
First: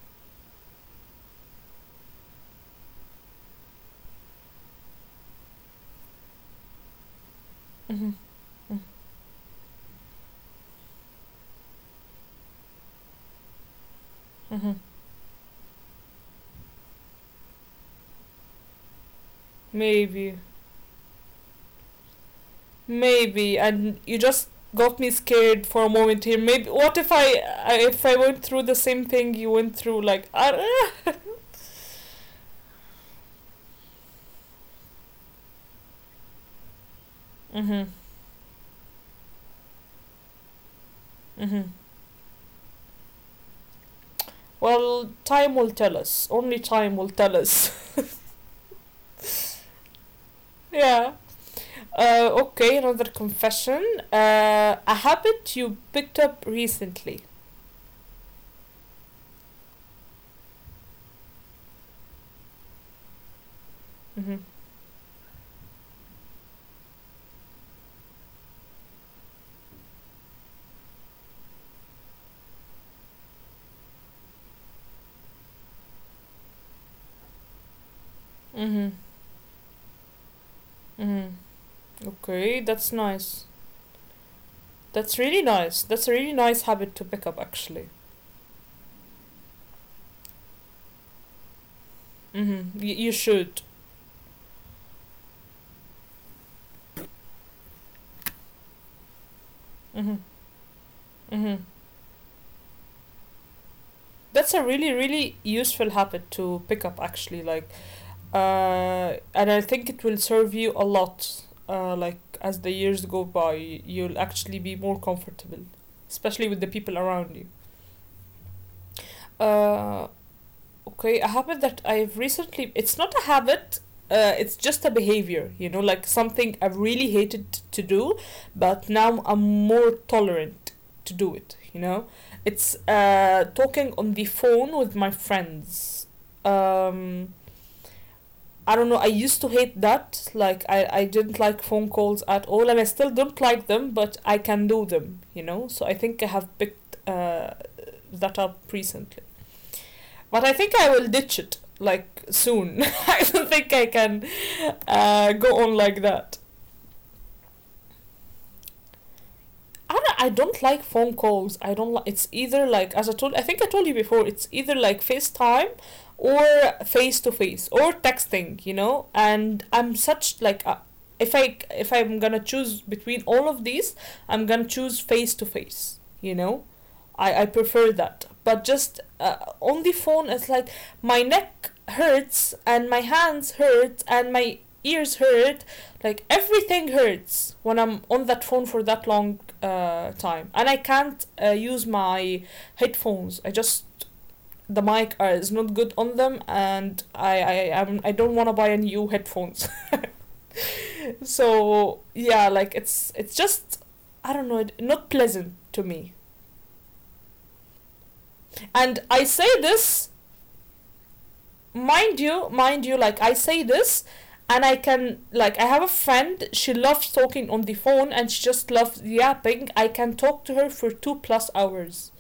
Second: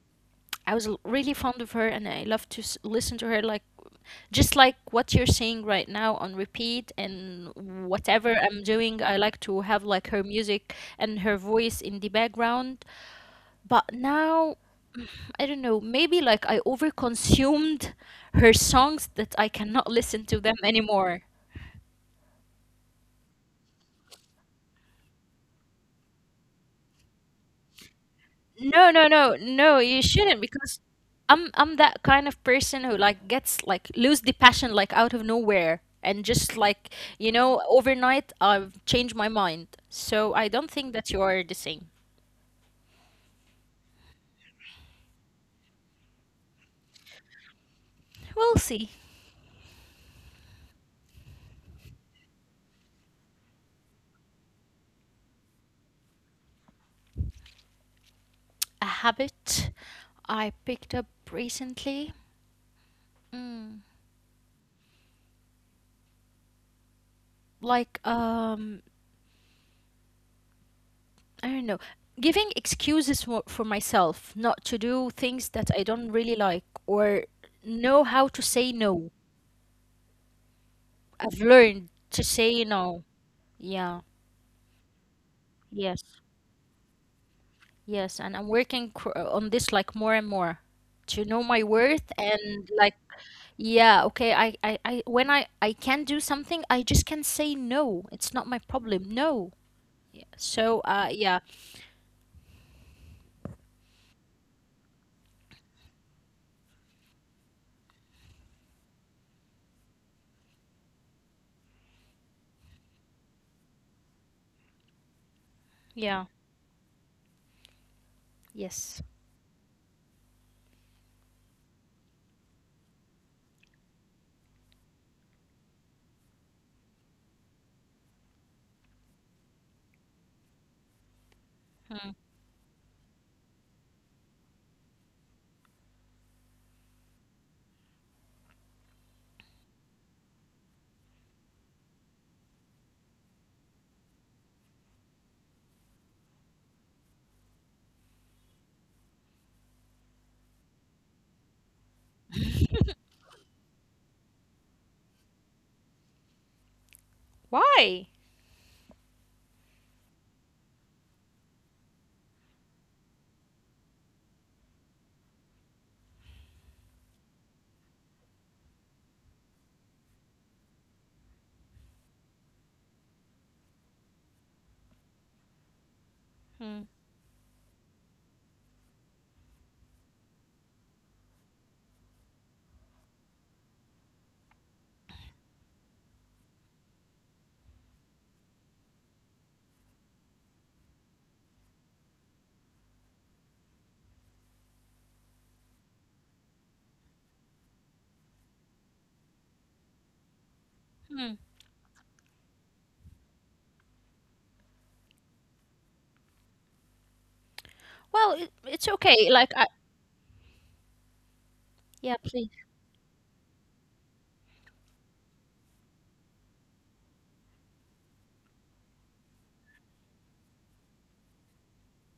[SPEAKER 2] I was really fond of her, and I love to listen to her, like, just like what you're saying right now on repeat. And
[SPEAKER 1] Mhm.
[SPEAKER 2] whatever I'm
[SPEAKER 1] Mhm.
[SPEAKER 2] doing, I like to have like her music and her voice in the background. But now,
[SPEAKER 1] Mhm.
[SPEAKER 2] I don't know, maybe like I overconsumed her songs that I cannot listen
[SPEAKER 1] Maybe.
[SPEAKER 2] to them anymore.
[SPEAKER 1] Maybe, and you just got me scared for a moment here. Maybe what if I went through the
[SPEAKER 2] No,
[SPEAKER 1] same
[SPEAKER 2] no,
[SPEAKER 1] thing
[SPEAKER 2] no,
[SPEAKER 1] you went
[SPEAKER 2] no,
[SPEAKER 1] through?
[SPEAKER 2] you
[SPEAKER 1] Like,
[SPEAKER 2] shouldn't, because I'm that kind of person who like gets like lose the passion like out of nowhere, and just like
[SPEAKER 1] mm-hmm,
[SPEAKER 2] overnight I've changed my mind. So I don't think that you
[SPEAKER 1] mm-hmm.
[SPEAKER 2] are the same.
[SPEAKER 1] Well, time will tell us. Only time will tell us.
[SPEAKER 2] We'll see.
[SPEAKER 1] Yeah. Okay, another confession. A habit you picked up recently.
[SPEAKER 2] A habit I picked up recently, mm,
[SPEAKER 1] Mm-hmm.
[SPEAKER 2] like I don't know, giving excuses for myself not to do things that I don't really like, or know how
[SPEAKER 1] Mm-hmm.
[SPEAKER 2] to say no.
[SPEAKER 1] Mm-hmm.
[SPEAKER 2] I've learned
[SPEAKER 1] Okay,
[SPEAKER 2] to
[SPEAKER 1] that's
[SPEAKER 2] say
[SPEAKER 1] nice.
[SPEAKER 2] no. Yeah.
[SPEAKER 1] That's really nice. That's a really
[SPEAKER 2] Yes.
[SPEAKER 1] nice habit to pick up, actually.
[SPEAKER 2] Yes. And I'm working on this like more and more, to know my worth
[SPEAKER 1] Mm-hmm. Y- you
[SPEAKER 2] and like,
[SPEAKER 1] should.
[SPEAKER 2] yeah, okay, I when I can do something, I just can say no. It's not my problem, no.
[SPEAKER 1] Mm-hmm.
[SPEAKER 2] Yeah. So,
[SPEAKER 1] Mm-hmm.
[SPEAKER 2] yeah,
[SPEAKER 1] That's a really, really useful habit to pick up, actually. Like, and I think it will serve you a lot. Like as the years go by, you'll actually be more comfortable,
[SPEAKER 2] yeah,
[SPEAKER 1] especially with the people around you.
[SPEAKER 2] yes,
[SPEAKER 1] Uh, Okay, a habit that I've recently, it's not a habit, it's just a behavior, you know, like something I really hated to do, but now I'm more tolerant to do it, you know?
[SPEAKER 2] mm.
[SPEAKER 1] It's talking on the phone with my friends. Um, I don't know, I used to hate that. Like, I didn't like phone calls at all, and I still don't like them, but I can do them, you know? So I think I have picked that up recently. But I think I will ditch it like soon. I don't think I can go on like that.
[SPEAKER 2] Why?
[SPEAKER 1] I don't like phone calls. I don't like. It's either like as I told. I think I told you before. It's either like FaceTime or face to face or texting. You know, and I'm such like. A, if I'm gonna choose between all of these, I'm gonna choose face to face. You know,
[SPEAKER 2] Hmm.
[SPEAKER 1] I prefer that. But just on the phone, it's like my neck hurts and my hands hurt and my ears hurt. Like everything hurts when I'm on that phone for that long time. And I can't use my headphones. I just the mic is not good on them, and I don't want to buy a new headphones.
[SPEAKER 2] Hmm.
[SPEAKER 1] So yeah, like it's just I don't know, not pleasant to me.
[SPEAKER 2] Well, it's
[SPEAKER 1] And I
[SPEAKER 2] okay,
[SPEAKER 1] say
[SPEAKER 2] like, I.
[SPEAKER 1] this,
[SPEAKER 2] Yeah,
[SPEAKER 1] mind you
[SPEAKER 2] please.
[SPEAKER 1] mind you like I say this. And I can, like, I have a friend, she loves talking on the phone, and she just loves yapping. I can talk to her for 2+ hours,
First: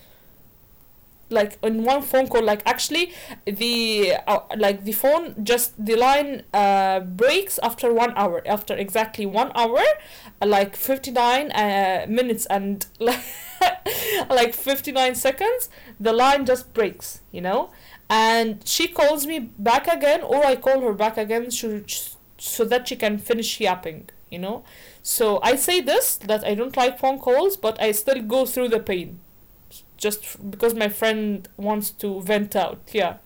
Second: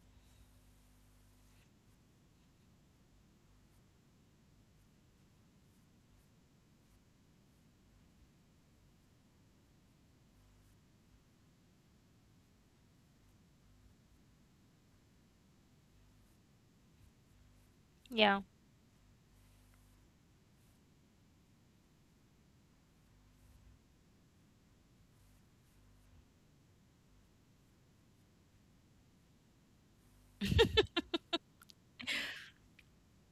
[SPEAKER 1] like in one phone call, like actually the like the phone just the line breaks after 1 hour, after exactly 1 hour, like 59 minutes and like like 59 seconds the line just breaks, you know?
[SPEAKER 2] Yeah.
[SPEAKER 1] And she calls me back again, or I call her back again, so, so that she can finish yapping, you know. So I say this, that I don't like phone calls, but I still go through the pain just because my friend wants to vent out. Yeah.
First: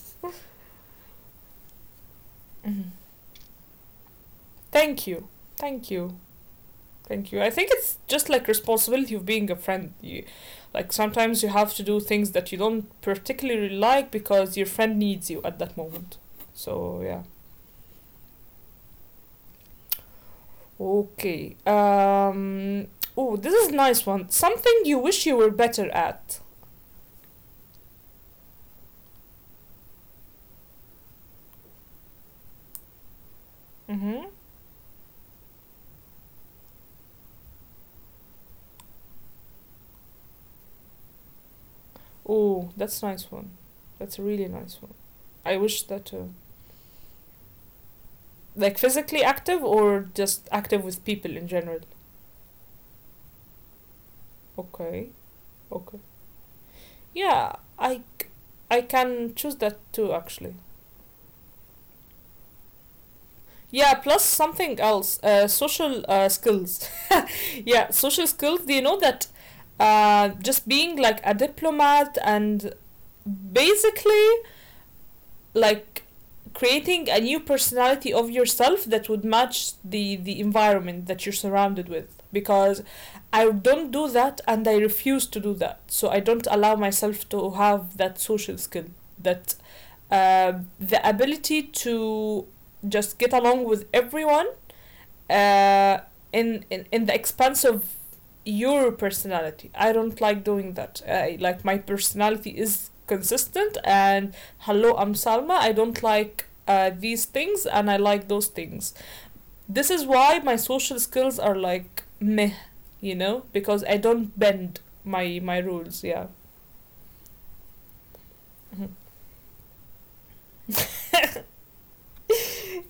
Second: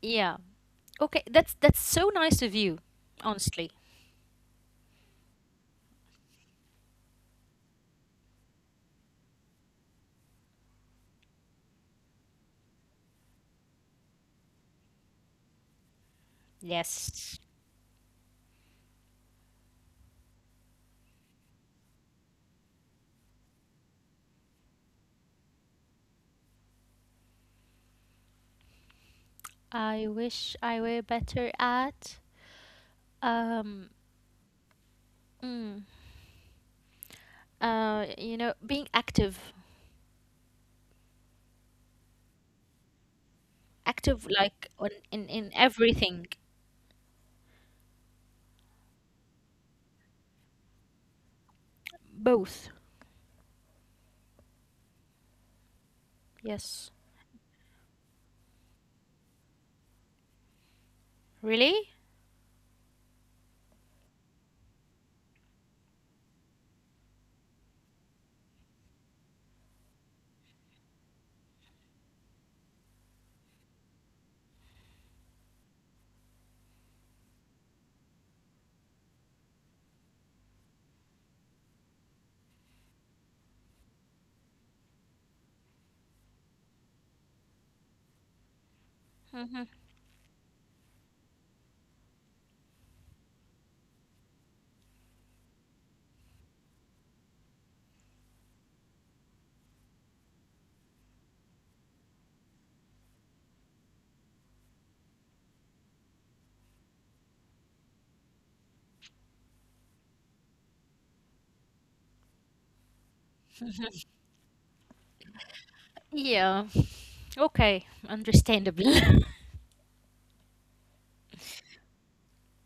[SPEAKER 2] Yeah, okay, that's so nice of you,
[SPEAKER 1] Mm-hmm.
[SPEAKER 2] honestly.
[SPEAKER 1] Thank you. Thank you. Thank you. I think it's just like responsibility of being a friend. You, like sometimes you have to do things that you don't particularly like because your friend needs you at that moment. So yeah.
[SPEAKER 2] Yes.
[SPEAKER 1] Okay. Oh, this is a nice one. Something you wish you were better at.
[SPEAKER 2] I wish I were better at um
[SPEAKER 1] Mm-hmm.
[SPEAKER 2] mm, being active,
[SPEAKER 1] Oh, that's a nice one. That's a
[SPEAKER 2] active
[SPEAKER 1] really nice
[SPEAKER 2] like
[SPEAKER 1] one.
[SPEAKER 2] on in
[SPEAKER 1] I
[SPEAKER 2] in
[SPEAKER 1] wish that.
[SPEAKER 2] everything.
[SPEAKER 1] Like physically active or just active with people in general.
[SPEAKER 2] Both.
[SPEAKER 1] Okay. Okay.
[SPEAKER 2] Yes.
[SPEAKER 1] Yeah. I I can choose that too actually.
[SPEAKER 2] Really.
[SPEAKER 1] Yeah, plus something else, social skills. Yeah, social skills. Do you know that just being like a diplomat and basically like creating a new personality of yourself that would match the environment that you're surrounded with, because I don't do that and I refuse to do that. So I don't allow myself to have that social skill, that
[SPEAKER 2] Hmm.
[SPEAKER 1] uh, the ability to just get along with everyone uh, in the expense of your personality. I don't like doing that. I, like my personality is consistent, and hello, I'm Salma. I don't like these things, and I like those things. This is why my social skills are like meh, you know, because I don't bend my rules. Yeah,
[SPEAKER 2] Yeah, okay, understandable.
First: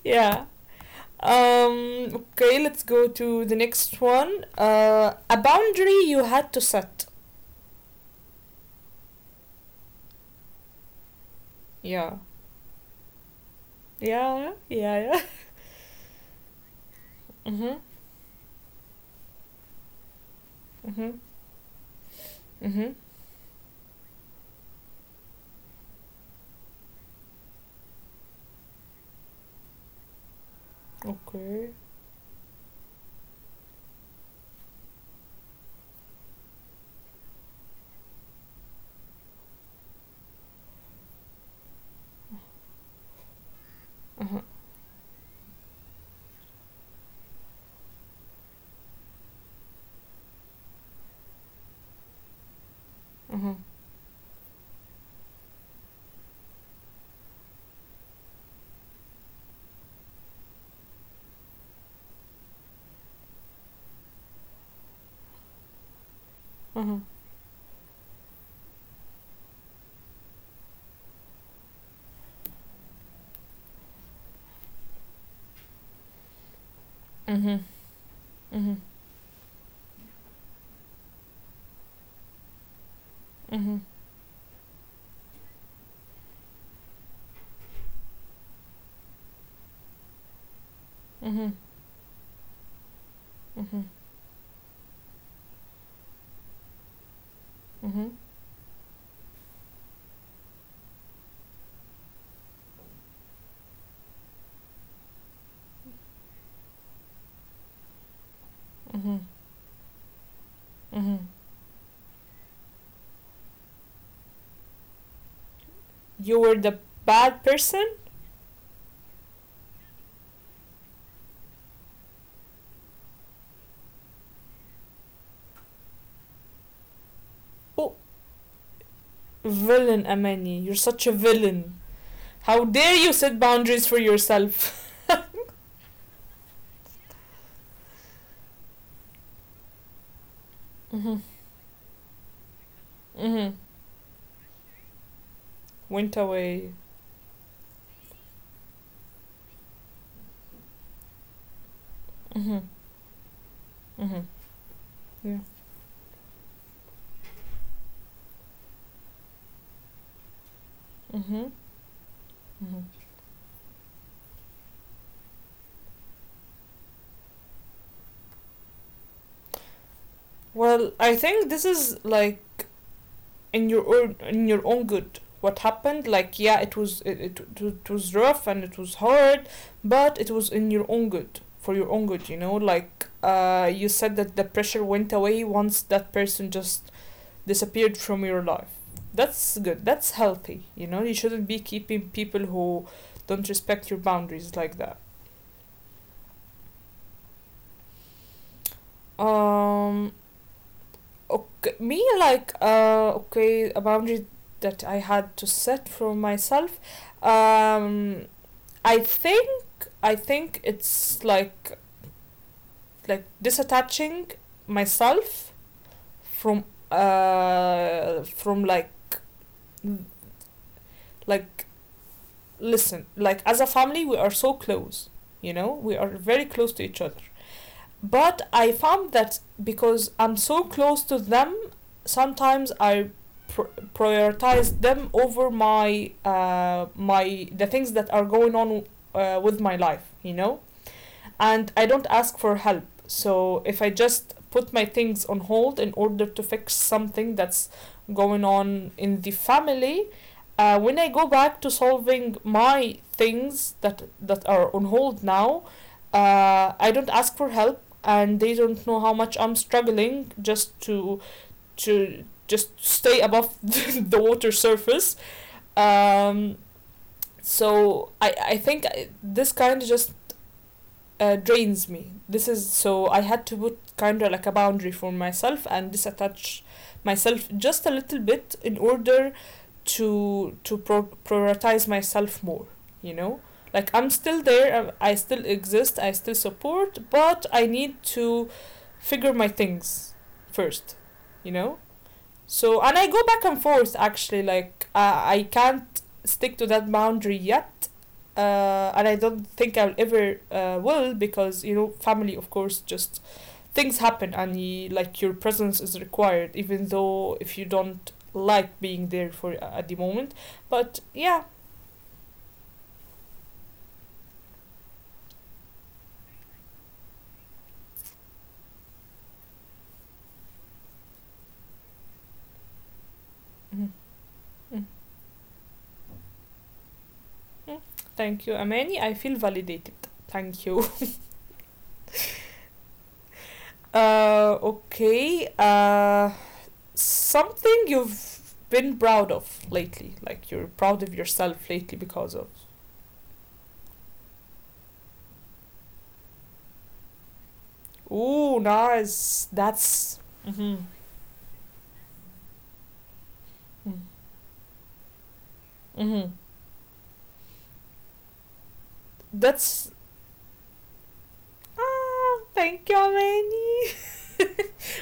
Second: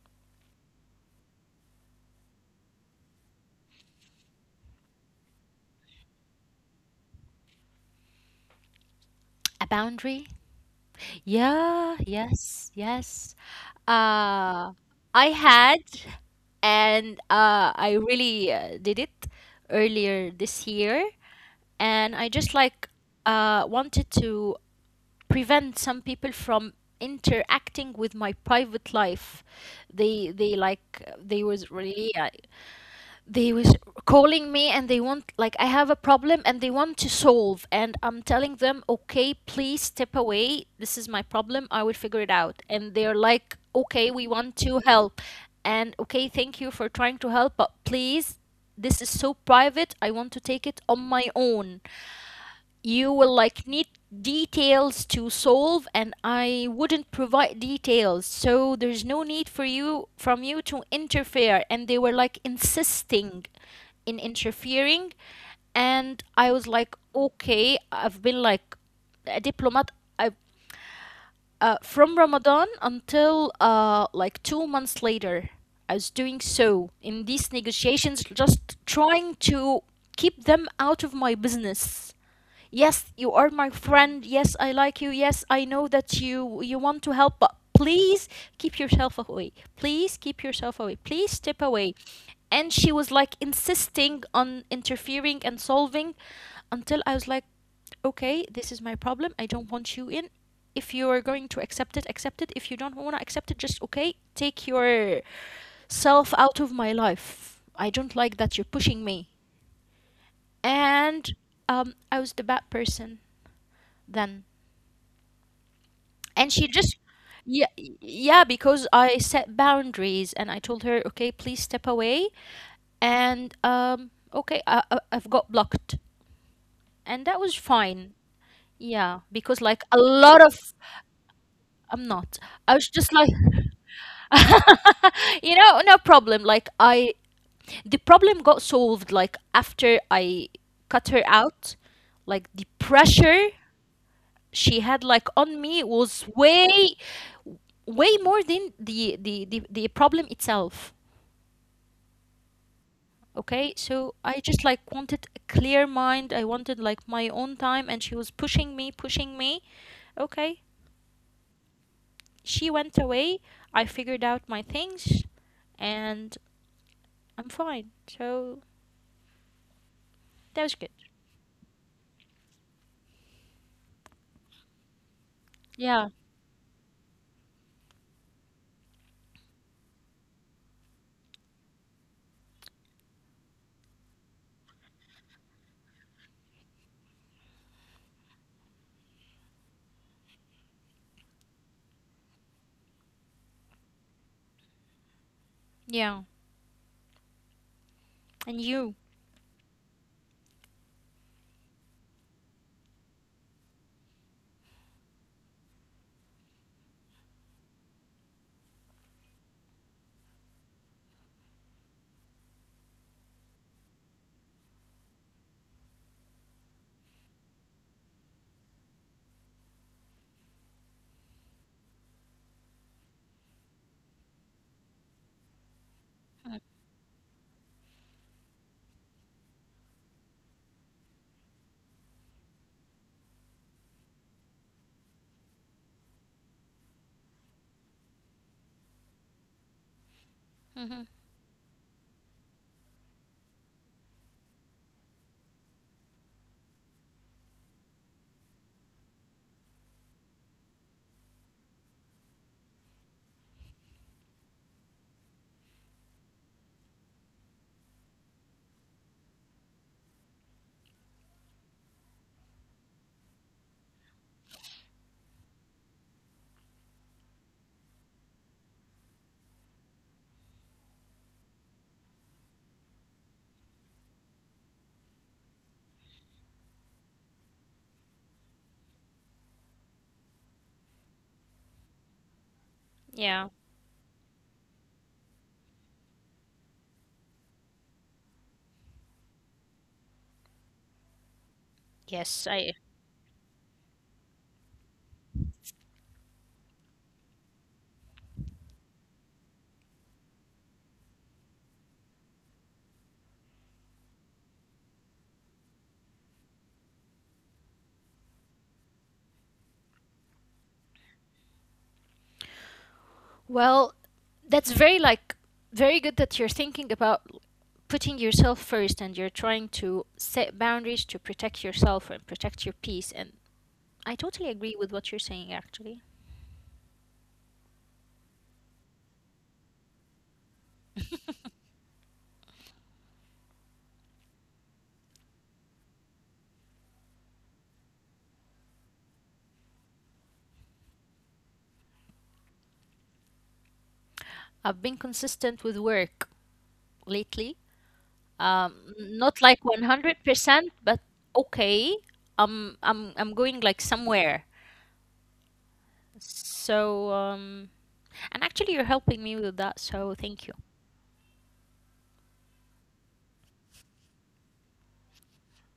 [SPEAKER 1] yeah. Okay, let's go to the next one. A boundary you had to set.
[SPEAKER 2] A boundary. Yeah,
[SPEAKER 1] Yeah.
[SPEAKER 2] yes, yes.
[SPEAKER 1] Yeah,
[SPEAKER 2] uh
[SPEAKER 1] yeah, yeah.
[SPEAKER 2] I had, and
[SPEAKER 1] Mhm.
[SPEAKER 2] I really did it earlier this year,
[SPEAKER 1] Mhm.
[SPEAKER 2] and I just like
[SPEAKER 1] Mhm.
[SPEAKER 2] wanted to prevent some people from interacting with my private life. They like, they was
[SPEAKER 1] Okay.
[SPEAKER 2] really, they was calling me, and they want like, I have a problem and they want to solve, and I'm telling them, okay, please step away, this is my problem, I will figure it out. And they're like, okay, we
[SPEAKER 1] Uh
[SPEAKER 2] want to help. And okay, thank you for trying to help, but please, this is so private, I want to take it on my own. You will
[SPEAKER 1] Uh huh.
[SPEAKER 2] like need details to solve, and I wouldn't provide details, so there's no need for you from you to interfere. And they were like insisting in interfering. And I was
[SPEAKER 1] Huh. Uh
[SPEAKER 2] like,
[SPEAKER 1] huh.
[SPEAKER 2] okay, I've been like a diplomat. I, from Ramadan until like 2 months later, I was doing so in these
[SPEAKER 1] Mhm.
[SPEAKER 2] negotiations, just
[SPEAKER 1] Mhm.
[SPEAKER 2] trying to keep them out of my business. Yes, you are my
[SPEAKER 1] Mhm.
[SPEAKER 2] friend. Yes, I like you. Yes, I know that you want to help, but please keep yourself away, please keep yourself away, please
[SPEAKER 1] Mhm.
[SPEAKER 2] step away. And she was like
[SPEAKER 1] Mhm.
[SPEAKER 2] insisting on interfering and solving, until I was like,
[SPEAKER 1] Mhm.
[SPEAKER 2] okay, this is my problem, I don't want you in. If you are going to accept it, accept it. If you don't want to accept it, just, okay, take yourself out of my life. I don't like that you're pushing
[SPEAKER 1] Mhm.
[SPEAKER 2] me.
[SPEAKER 1] Mhm.
[SPEAKER 2] And I was the bad person then,
[SPEAKER 1] You
[SPEAKER 2] and
[SPEAKER 1] were
[SPEAKER 2] she
[SPEAKER 1] the
[SPEAKER 2] just.
[SPEAKER 1] bad
[SPEAKER 2] Yeah,
[SPEAKER 1] person?
[SPEAKER 2] yeah, because I set boundaries and I told her, okay, please step away. And okay, I've got blocked, and that was
[SPEAKER 1] Oh,
[SPEAKER 2] fine. Yeah, because like a
[SPEAKER 1] villain,
[SPEAKER 2] lot of.
[SPEAKER 1] Amani. You're such a villain.
[SPEAKER 2] I'm not.
[SPEAKER 1] How
[SPEAKER 2] I was
[SPEAKER 1] dare
[SPEAKER 2] just
[SPEAKER 1] you
[SPEAKER 2] like,
[SPEAKER 1] set boundaries for yourself?
[SPEAKER 2] no problem. Like, I the problem got solved like after I cut her
[SPEAKER 1] Mm-hmm.
[SPEAKER 2] out. Like, the pressure
[SPEAKER 1] Mm-hmm.
[SPEAKER 2] she had like on me
[SPEAKER 1] Went
[SPEAKER 2] was
[SPEAKER 1] away.
[SPEAKER 2] way, way more than the problem itself.
[SPEAKER 1] Mm-hmm.
[SPEAKER 2] Okay, so
[SPEAKER 1] Mm-hmm.
[SPEAKER 2] I just like wanted
[SPEAKER 1] Yeah.
[SPEAKER 2] a clear mind. I wanted like my own time, and she was pushing me, pushing me. Okay,
[SPEAKER 1] Mm-hmm.
[SPEAKER 2] she
[SPEAKER 1] Mm-hmm.
[SPEAKER 2] went away. I figured out my things, and I'm fine. So that was good.
[SPEAKER 1] Well, I think this is like in your own, in your own good what
[SPEAKER 2] Yeah,
[SPEAKER 1] happened. Like yeah, it was, it it was rough and it was hard, but it was in your own good, for your own good, you know? Like, uh, you said that the pressure went away once that person just disappeared from your life. That's good, that's healthy, you know? You shouldn't be keeping people who don't respect your boundaries like that.
[SPEAKER 2] yeah, and you.
[SPEAKER 1] Um, okay, me, like, uh, okay, a boundary that I had to set for myself. Um, I think, I think it's like disattaching myself from, uh, from like, listen, like as a family we are so close, you know, we are very close to each other. But I found that because I'm so close to them, sometimes I pr- prioritize them over my the things that are going on with my life, you know,
[SPEAKER 2] Hmm.
[SPEAKER 1] and I don't ask for help. So if I just put my things on hold in order to fix something that's going on in the family, when I go back to solving my things that that are on hold now, I don't ask for help, and they don't know how much I'm struggling just to just stay above the water surface. Um, so I think this kind of just drains me. This is so I had to put kind of like a boundary for myself and disattach myself just a little bit in order to prioritize myself more. You know, like
[SPEAKER 2] Yeah,
[SPEAKER 1] I'm still there, I still exist, I still support, but I need to figure my things first. You know, so,
[SPEAKER 2] yes,
[SPEAKER 1] and I
[SPEAKER 2] I.
[SPEAKER 1] go back and forth actually, like, I can't stick to that boundary yet. And I don't think I'll ever will, because, you know, family, of course, just things happen and you, like your presence is required, even though if you don't like being there for at the moment. But yeah,
[SPEAKER 2] Well, that's very like very good that you're thinking about putting yourself first, and you're trying to set boundaries to protect yourself and protect your peace. And
[SPEAKER 1] mhm,
[SPEAKER 2] I totally
[SPEAKER 1] mhm,
[SPEAKER 2] agree with what you're saying, actually.
[SPEAKER 1] mhm. Thank you, Amani. I feel validated. Thank you. Okay. Something you've been proud of lately. Like you're proud of yourself lately because of.
[SPEAKER 2] I've been consistent with work lately.
[SPEAKER 1] Ooh,
[SPEAKER 2] Not like
[SPEAKER 1] nice. That's.
[SPEAKER 2] 100% but
[SPEAKER 1] Mm-hmm.
[SPEAKER 2] okay. I'm going like somewhere.
[SPEAKER 1] Mm-hmm. Mm-hmm.
[SPEAKER 2] So and actually you're helping me with that, so thank you.
[SPEAKER 1] That's. Ah, thank you, Manny.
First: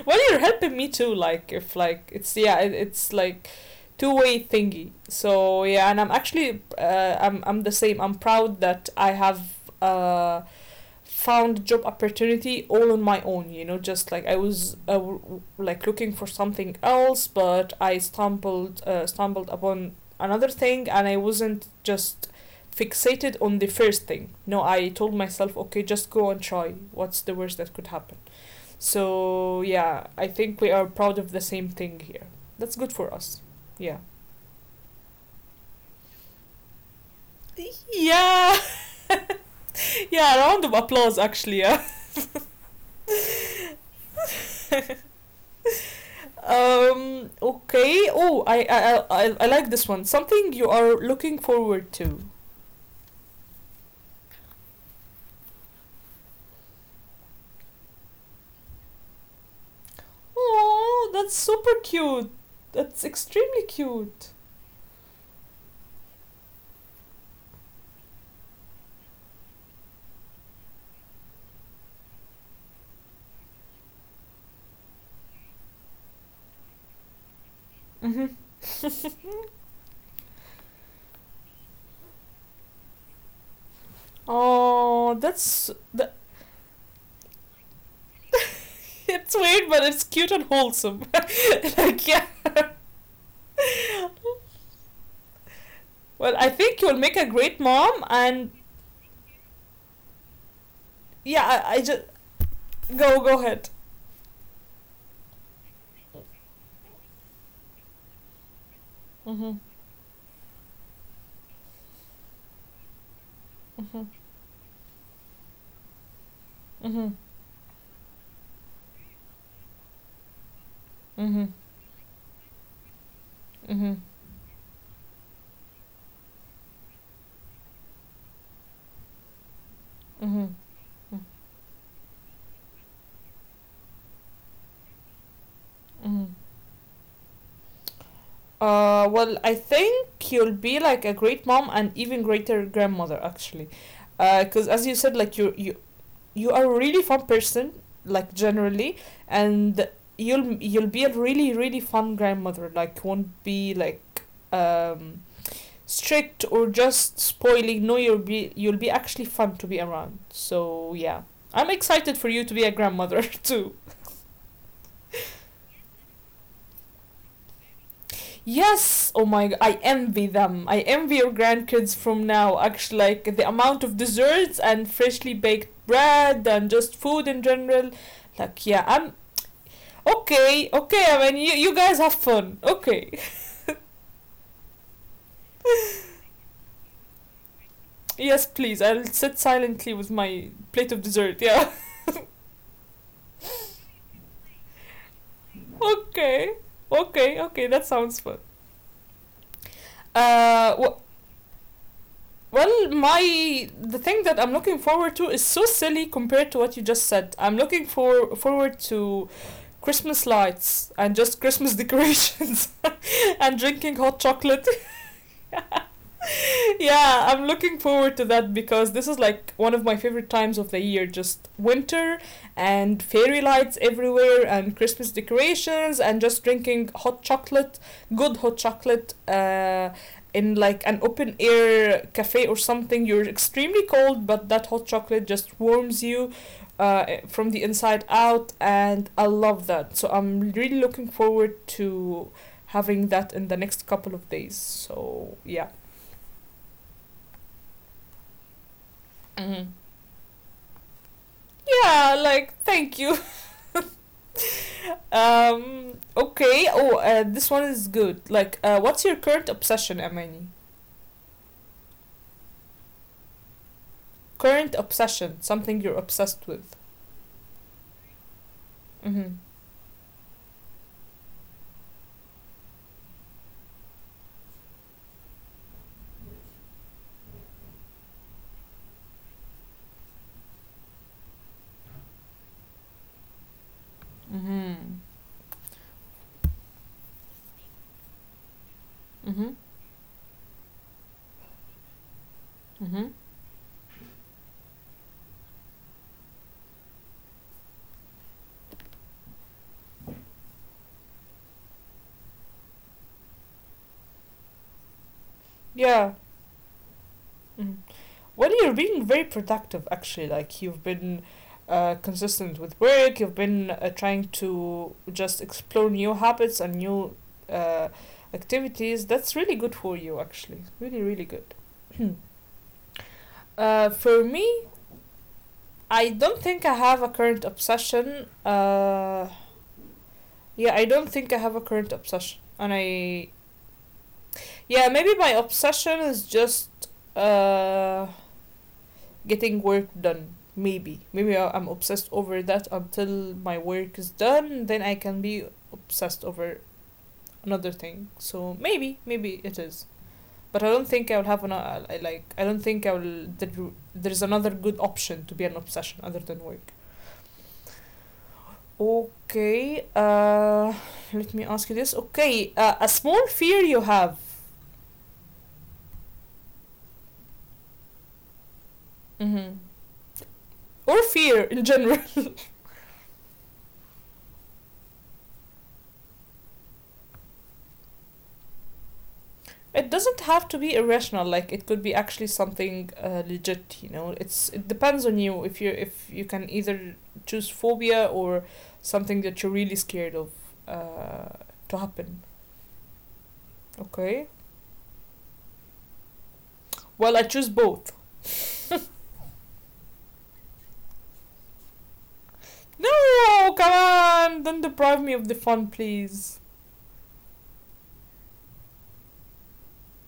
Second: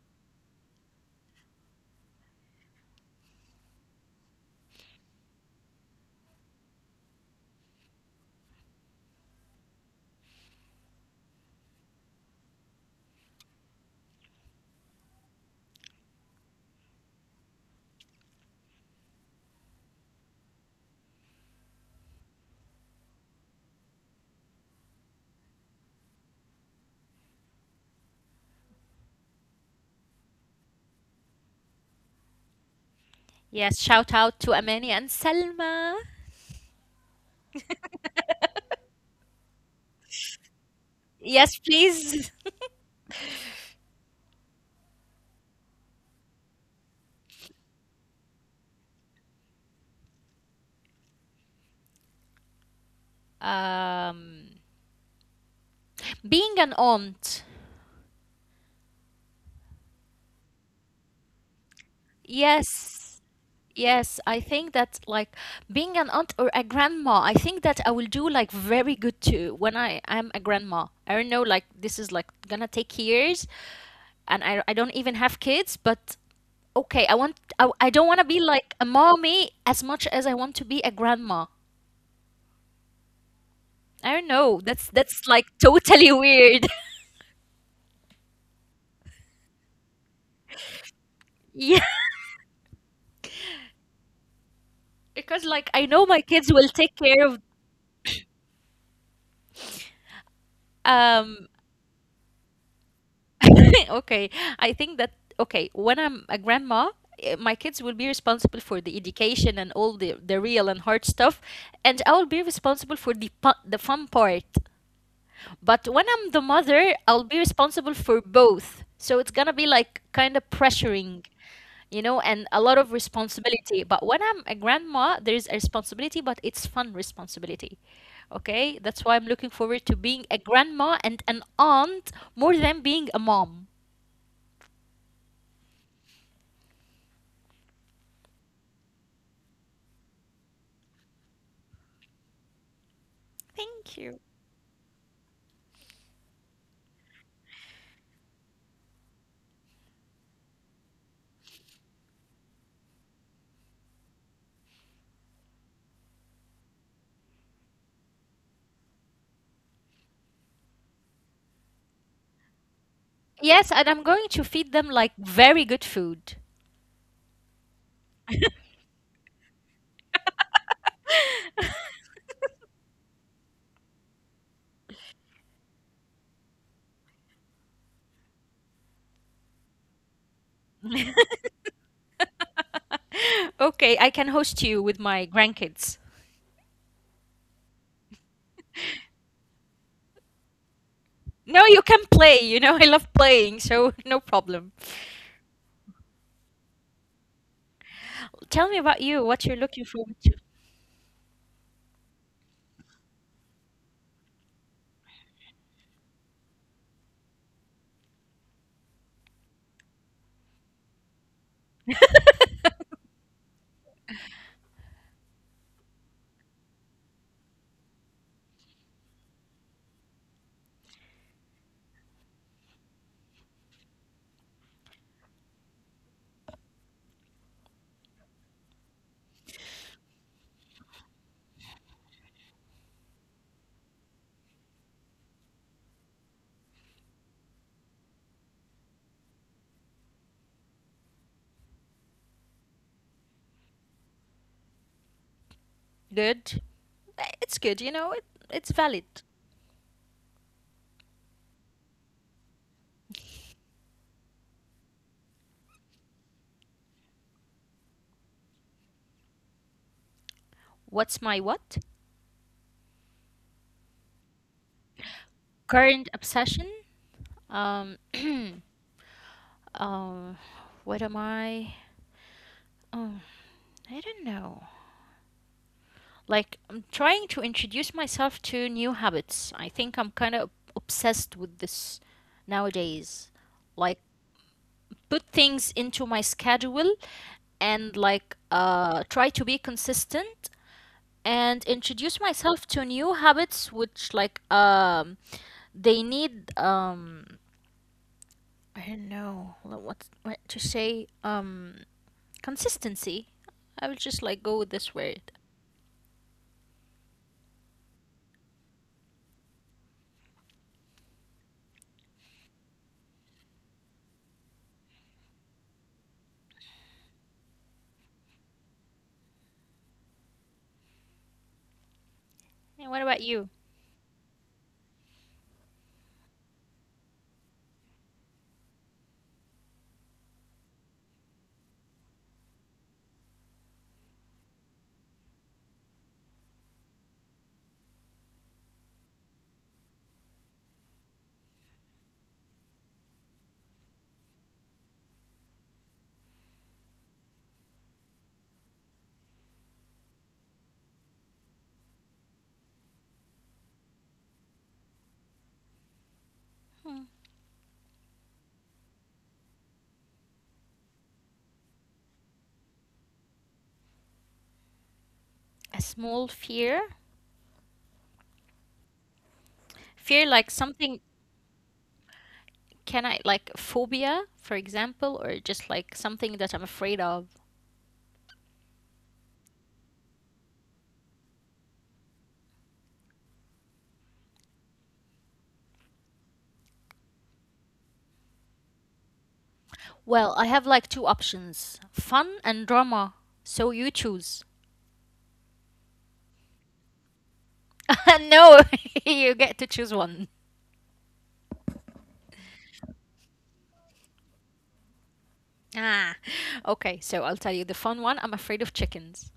[SPEAKER 1] Well, you're helping me too. Like if like it's yeah, it's like two-way thingy. So yeah, and I'm actually I'm the same. I'm proud that I have uh found job opportunity all on my own, you know, just like I was like looking for something else, but I stumbled stumbled upon another thing, and I wasn't just fixated on the first thing. No, I told myself, okay, just go and try, what's the worst that could happen? So yeah, I think we are proud of the same thing here. That's good for us. Yeah.
[SPEAKER 2] Yes, shout out to Amani and Selma.
[SPEAKER 1] Yeah, yeah. Round of applause,
[SPEAKER 2] Yes,
[SPEAKER 1] actually. Yeah.
[SPEAKER 2] please.
[SPEAKER 1] Um. Okay. Oh, I like this one. Something you are looking forward to.
[SPEAKER 2] Um, being an aunt.
[SPEAKER 1] Oh, that's super cute. That's
[SPEAKER 2] Yes.
[SPEAKER 1] extremely cute.
[SPEAKER 2] Yes, I think that, like, being an aunt or a grandma, I think that I will do like very good too when I am a grandma. I don't know, like this is like gonna take years, and I don't even have kids, but okay, I want I,
[SPEAKER 1] Mm-hmm.
[SPEAKER 2] I don't want to be like a mommy as much as I want to be a grandma. I don't
[SPEAKER 1] Oh,
[SPEAKER 2] know. That's
[SPEAKER 1] that's
[SPEAKER 2] that's like
[SPEAKER 1] that,
[SPEAKER 2] totally weird.
[SPEAKER 1] it's weird, but it's cute and wholesome. Yeah.
[SPEAKER 2] Yeah, because like
[SPEAKER 1] Well,
[SPEAKER 2] I
[SPEAKER 1] I
[SPEAKER 2] know my
[SPEAKER 1] think you'll
[SPEAKER 2] kids
[SPEAKER 1] make
[SPEAKER 2] will
[SPEAKER 1] a
[SPEAKER 2] take
[SPEAKER 1] great
[SPEAKER 2] care of
[SPEAKER 1] mom, and yeah, I just
[SPEAKER 2] um
[SPEAKER 1] go go ahead.
[SPEAKER 2] okay, I think that, okay, when I'm a grandma, my kids will be responsible for the
[SPEAKER 1] Mm-hmm.
[SPEAKER 2] education and all the real and hard stuff, and I will be responsible for
[SPEAKER 1] Mm-hmm.
[SPEAKER 2] the fun part. But when I'm the
[SPEAKER 1] Mm-hmm.
[SPEAKER 2] mother, I'll be responsible for both. So it's gonna be like kind of
[SPEAKER 1] Mm-hmm.
[SPEAKER 2] pressuring, you know, and a lot of
[SPEAKER 1] Mm-hmm.
[SPEAKER 2] responsibility. But when I'm a grandma, there is a responsibility, but it's fun responsibility. Okay, that's why I'm looking forward
[SPEAKER 1] Mm-hmm.
[SPEAKER 2] to being a grandma and an aunt more than being a mom.
[SPEAKER 1] Mm-hmm. Well, I think you'll be like a great mom and even greater grandmother, actually,
[SPEAKER 2] Thank
[SPEAKER 1] because
[SPEAKER 2] you.
[SPEAKER 1] as you said, like you you are a really fun person, like generally, and you'll be a really really fun grandmother. Like won't be like um strict or just spoiling. No, you'll be actually fun to be around. So yeah, I'm excited for you to be a grandmother too.
[SPEAKER 2] Yes, and I'm going to feed them like very good food.
[SPEAKER 1] Yes! Oh my, I envy them. I envy your grandkids from now. Actually, like the amount of desserts and freshly baked bread and just food in general. Like, yeah, I'm okay, okay. I mean, you guys have fun. Okay.
[SPEAKER 2] Okay, I can host you with my grandkids.
[SPEAKER 1] Yes, please. I'll sit silently with my plate of dessert. Yeah.
[SPEAKER 2] No, you can play. You know, I love playing, so no problem.
[SPEAKER 1] Okay. Okay, okay. That sounds fun.
[SPEAKER 2] Tell me about you, what you're looking
[SPEAKER 1] Uh,
[SPEAKER 2] forward
[SPEAKER 1] wh-
[SPEAKER 2] to.
[SPEAKER 1] well, my the thing that I'm looking forward to is so silly compared to what you just said. I'm looking for forward to Christmas lights and just Christmas decorations and drinking hot chocolate. Yeah, I'm looking forward to that because this is like one of my favorite times of the year. Just winter and fairy lights everywhere and Christmas decorations and just drinking hot chocolate, good hot chocolate, in like an open air cafe or something. You're extremely cold, but that hot chocolate just warms you from the inside out, and I love that. So I'm really looking forward to having that in the next couple of days. So yeah.
[SPEAKER 2] Good. It's good, you know, it's
[SPEAKER 1] Mm-hmm.
[SPEAKER 2] valid.
[SPEAKER 1] Yeah, like thank you. Um, okay. Oh, this one is good. Like, what's your current obsession, Amani?
[SPEAKER 2] What's my what?
[SPEAKER 1] Current obsession, something you're obsessed
[SPEAKER 2] Current
[SPEAKER 1] with.
[SPEAKER 2] obsession? Um,
[SPEAKER 1] Mm-hmm.
[SPEAKER 2] um, what am I? Oh, I don't know. Like, I'm trying to introduce myself to new habits. I think I'm kind of obsessed with this nowadays. Like,
[SPEAKER 1] Mm-hmm.
[SPEAKER 2] put things into my schedule and, like,
[SPEAKER 1] Mm-hmm.
[SPEAKER 2] try to be consistent and introduce
[SPEAKER 1] Mm-hmm.
[SPEAKER 2] myself to new habits, which, like, they need, I don't know, like, what to say, consistency. I will just, like, go with this word.
[SPEAKER 1] Yeah. Mm. Well, you're being very productive actually. Like you've been consistent with work, you've been trying to just explore new habits and new uh, activities. That's really good for you actually, really really good.
[SPEAKER 2] And what about
[SPEAKER 1] Uh,
[SPEAKER 2] you?
[SPEAKER 1] for me, I don't think I have a current obsession. Yeah, I don't think I have a current obsession, and I yeah Maybe my obsession is just uh getting work done. Maybe am obsessed over that until my work is done. Then I can be obsessed over another thing. So maybe it is. But I don't think I will have like I don't think I will. There's another good option to be an obsession other than work.
[SPEAKER 2] Hmm.
[SPEAKER 1] Okay, let me ask you this. Okay, a small fear you have.
[SPEAKER 2] A small fear?
[SPEAKER 1] Mm-hmm.
[SPEAKER 2] Fear like
[SPEAKER 1] Or fear
[SPEAKER 2] something.
[SPEAKER 1] in general.
[SPEAKER 2] Can I, like, phobia, for example, or just like something that I'm afraid of?
[SPEAKER 1] It doesn't have to be irrational. Like it could be actually something legit. You know, it depends on you. If you can either choose phobia or something that you're really scared of
[SPEAKER 2] Well, I
[SPEAKER 1] uh,
[SPEAKER 2] have like two
[SPEAKER 1] to happen.
[SPEAKER 2] options, fun and drama.
[SPEAKER 1] Okay.
[SPEAKER 2] So you choose.
[SPEAKER 1] Well, I choose both.
[SPEAKER 2] no, you get to choose one.
[SPEAKER 1] No, come on! Don't deprive me of the fun, please.
[SPEAKER 2] Ah, okay. So I'll tell you the fun one. I'm afraid of chickens.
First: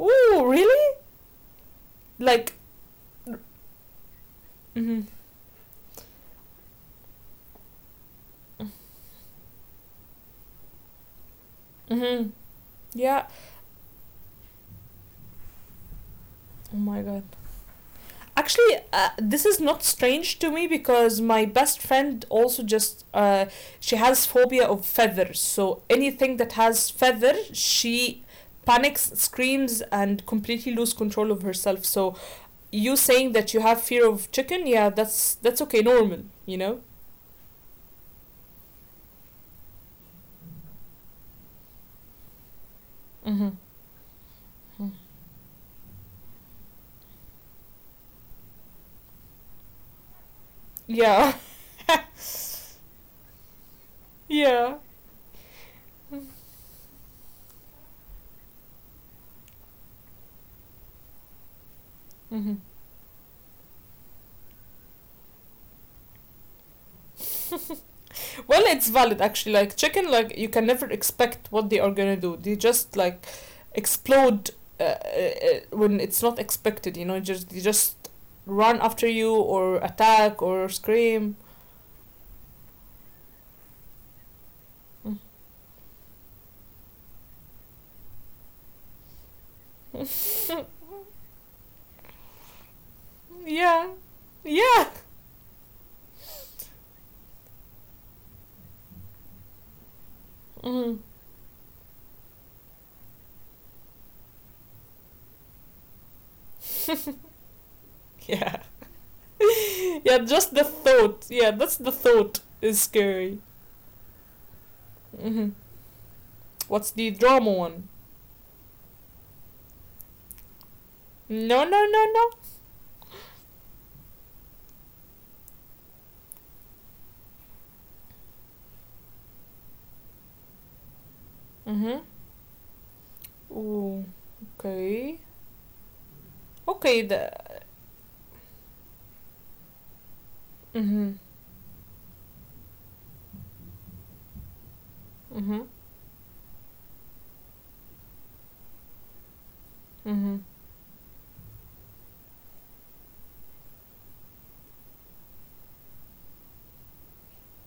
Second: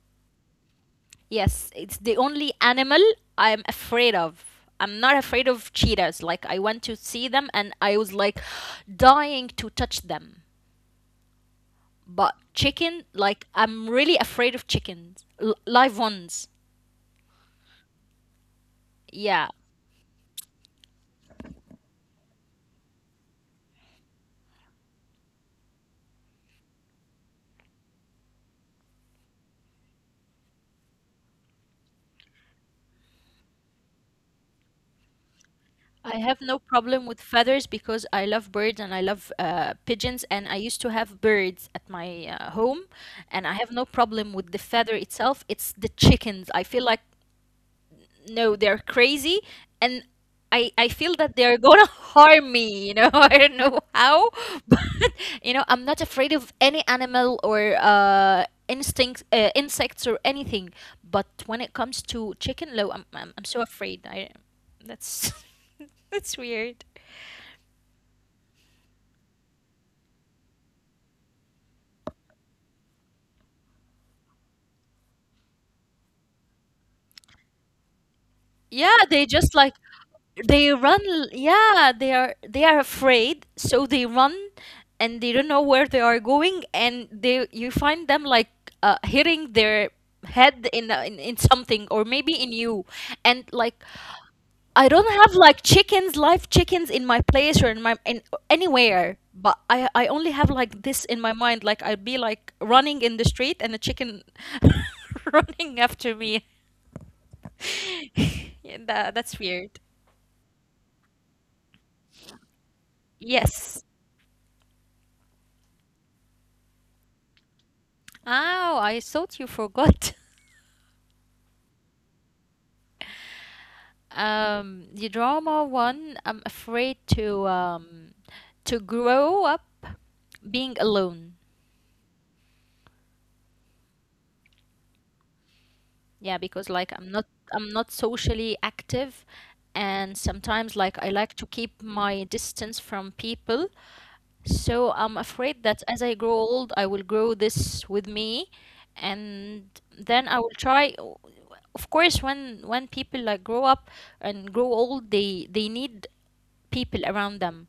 [SPEAKER 1] Ooh, really?
[SPEAKER 2] Yes, it's the only
[SPEAKER 1] Like,
[SPEAKER 2] animal I'm afraid of. I'm
[SPEAKER 1] mm-hmm,
[SPEAKER 2] not afraid of cheetahs. Like I went to see them and I was like dying to touch them.
[SPEAKER 1] mm-hmm.
[SPEAKER 2] But chicken,
[SPEAKER 1] Yeah,
[SPEAKER 2] like I'm really afraid of chickens, live ones.
[SPEAKER 1] oh my god. Actually,
[SPEAKER 2] Yeah,
[SPEAKER 1] this is not strange to me because my best friend also just she has phobia of feathers. So anything that has feather, she panics, screams, and completely lose control of herself. So you saying that you have fear of chicken, yeah, that's okay,
[SPEAKER 2] I
[SPEAKER 1] normal,
[SPEAKER 2] have
[SPEAKER 1] you
[SPEAKER 2] no
[SPEAKER 1] know.
[SPEAKER 2] problem with feathers because I love birds and I love pigeons, and I used to have birds at my home, and
[SPEAKER 1] Mm-hmm.
[SPEAKER 2] I have no problem with the feather itself. It's the chickens. I feel like no, they're crazy, and I feel
[SPEAKER 1] Yeah.
[SPEAKER 2] that they're gonna harm me. You know, I don't know how,
[SPEAKER 1] yeah.
[SPEAKER 2] but you know, I'm not afraid of any animal or instinct insects or anything. But when it comes to
[SPEAKER 1] Mm-hmm.
[SPEAKER 2] chicken, low, I'm so afraid. I that's that's weird.
[SPEAKER 1] Well, it's valid actually. Like chicken, like you can never expect what they are gonna do. They just like explode when it's not expected. You know, just they just run
[SPEAKER 2] Yeah,
[SPEAKER 1] after
[SPEAKER 2] they
[SPEAKER 1] you
[SPEAKER 2] just like
[SPEAKER 1] or attack or
[SPEAKER 2] they run.
[SPEAKER 1] scream.
[SPEAKER 2] Yeah, they are afraid, so they run, and they don't know where they are going, and they you find them like hitting their head in, in something or maybe in you, and like
[SPEAKER 1] Yeah,
[SPEAKER 2] I
[SPEAKER 1] yeah,
[SPEAKER 2] don't have like chickens, live chickens in my place or in my in anywhere. But I only have like
[SPEAKER 1] mm,
[SPEAKER 2] this in my mind, like I'd be like running in the street and a chicken running after me.
[SPEAKER 1] yeah,
[SPEAKER 2] yeah, that's weird.
[SPEAKER 1] yeah. Just the thought. Yeah, that's the thought is scary.
[SPEAKER 2] Yes.
[SPEAKER 1] Mm-hmm. What's the drama one?
[SPEAKER 2] Oh, I thought you forgot.
[SPEAKER 1] No, no, no.
[SPEAKER 2] The drama one, I'm afraid to grow up being alone.
[SPEAKER 1] Mm-hmm. Ooh. Okay.
[SPEAKER 2] Yeah, because like
[SPEAKER 1] Okay. The.
[SPEAKER 2] I'm not socially active, and sometimes like I
[SPEAKER 1] Mm-hmm.
[SPEAKER 2] like to keep my distance from people. So I'm afraid
[SPEAKER 1] Mm-hmm.
[SPEAKER 2] that as I grow old, I will grow this with me, and then I
[SPEAKER 1] Mm-hmm.
[SPEAKER 2] will try. Of course, when people like grow up and grow old, they need people around them.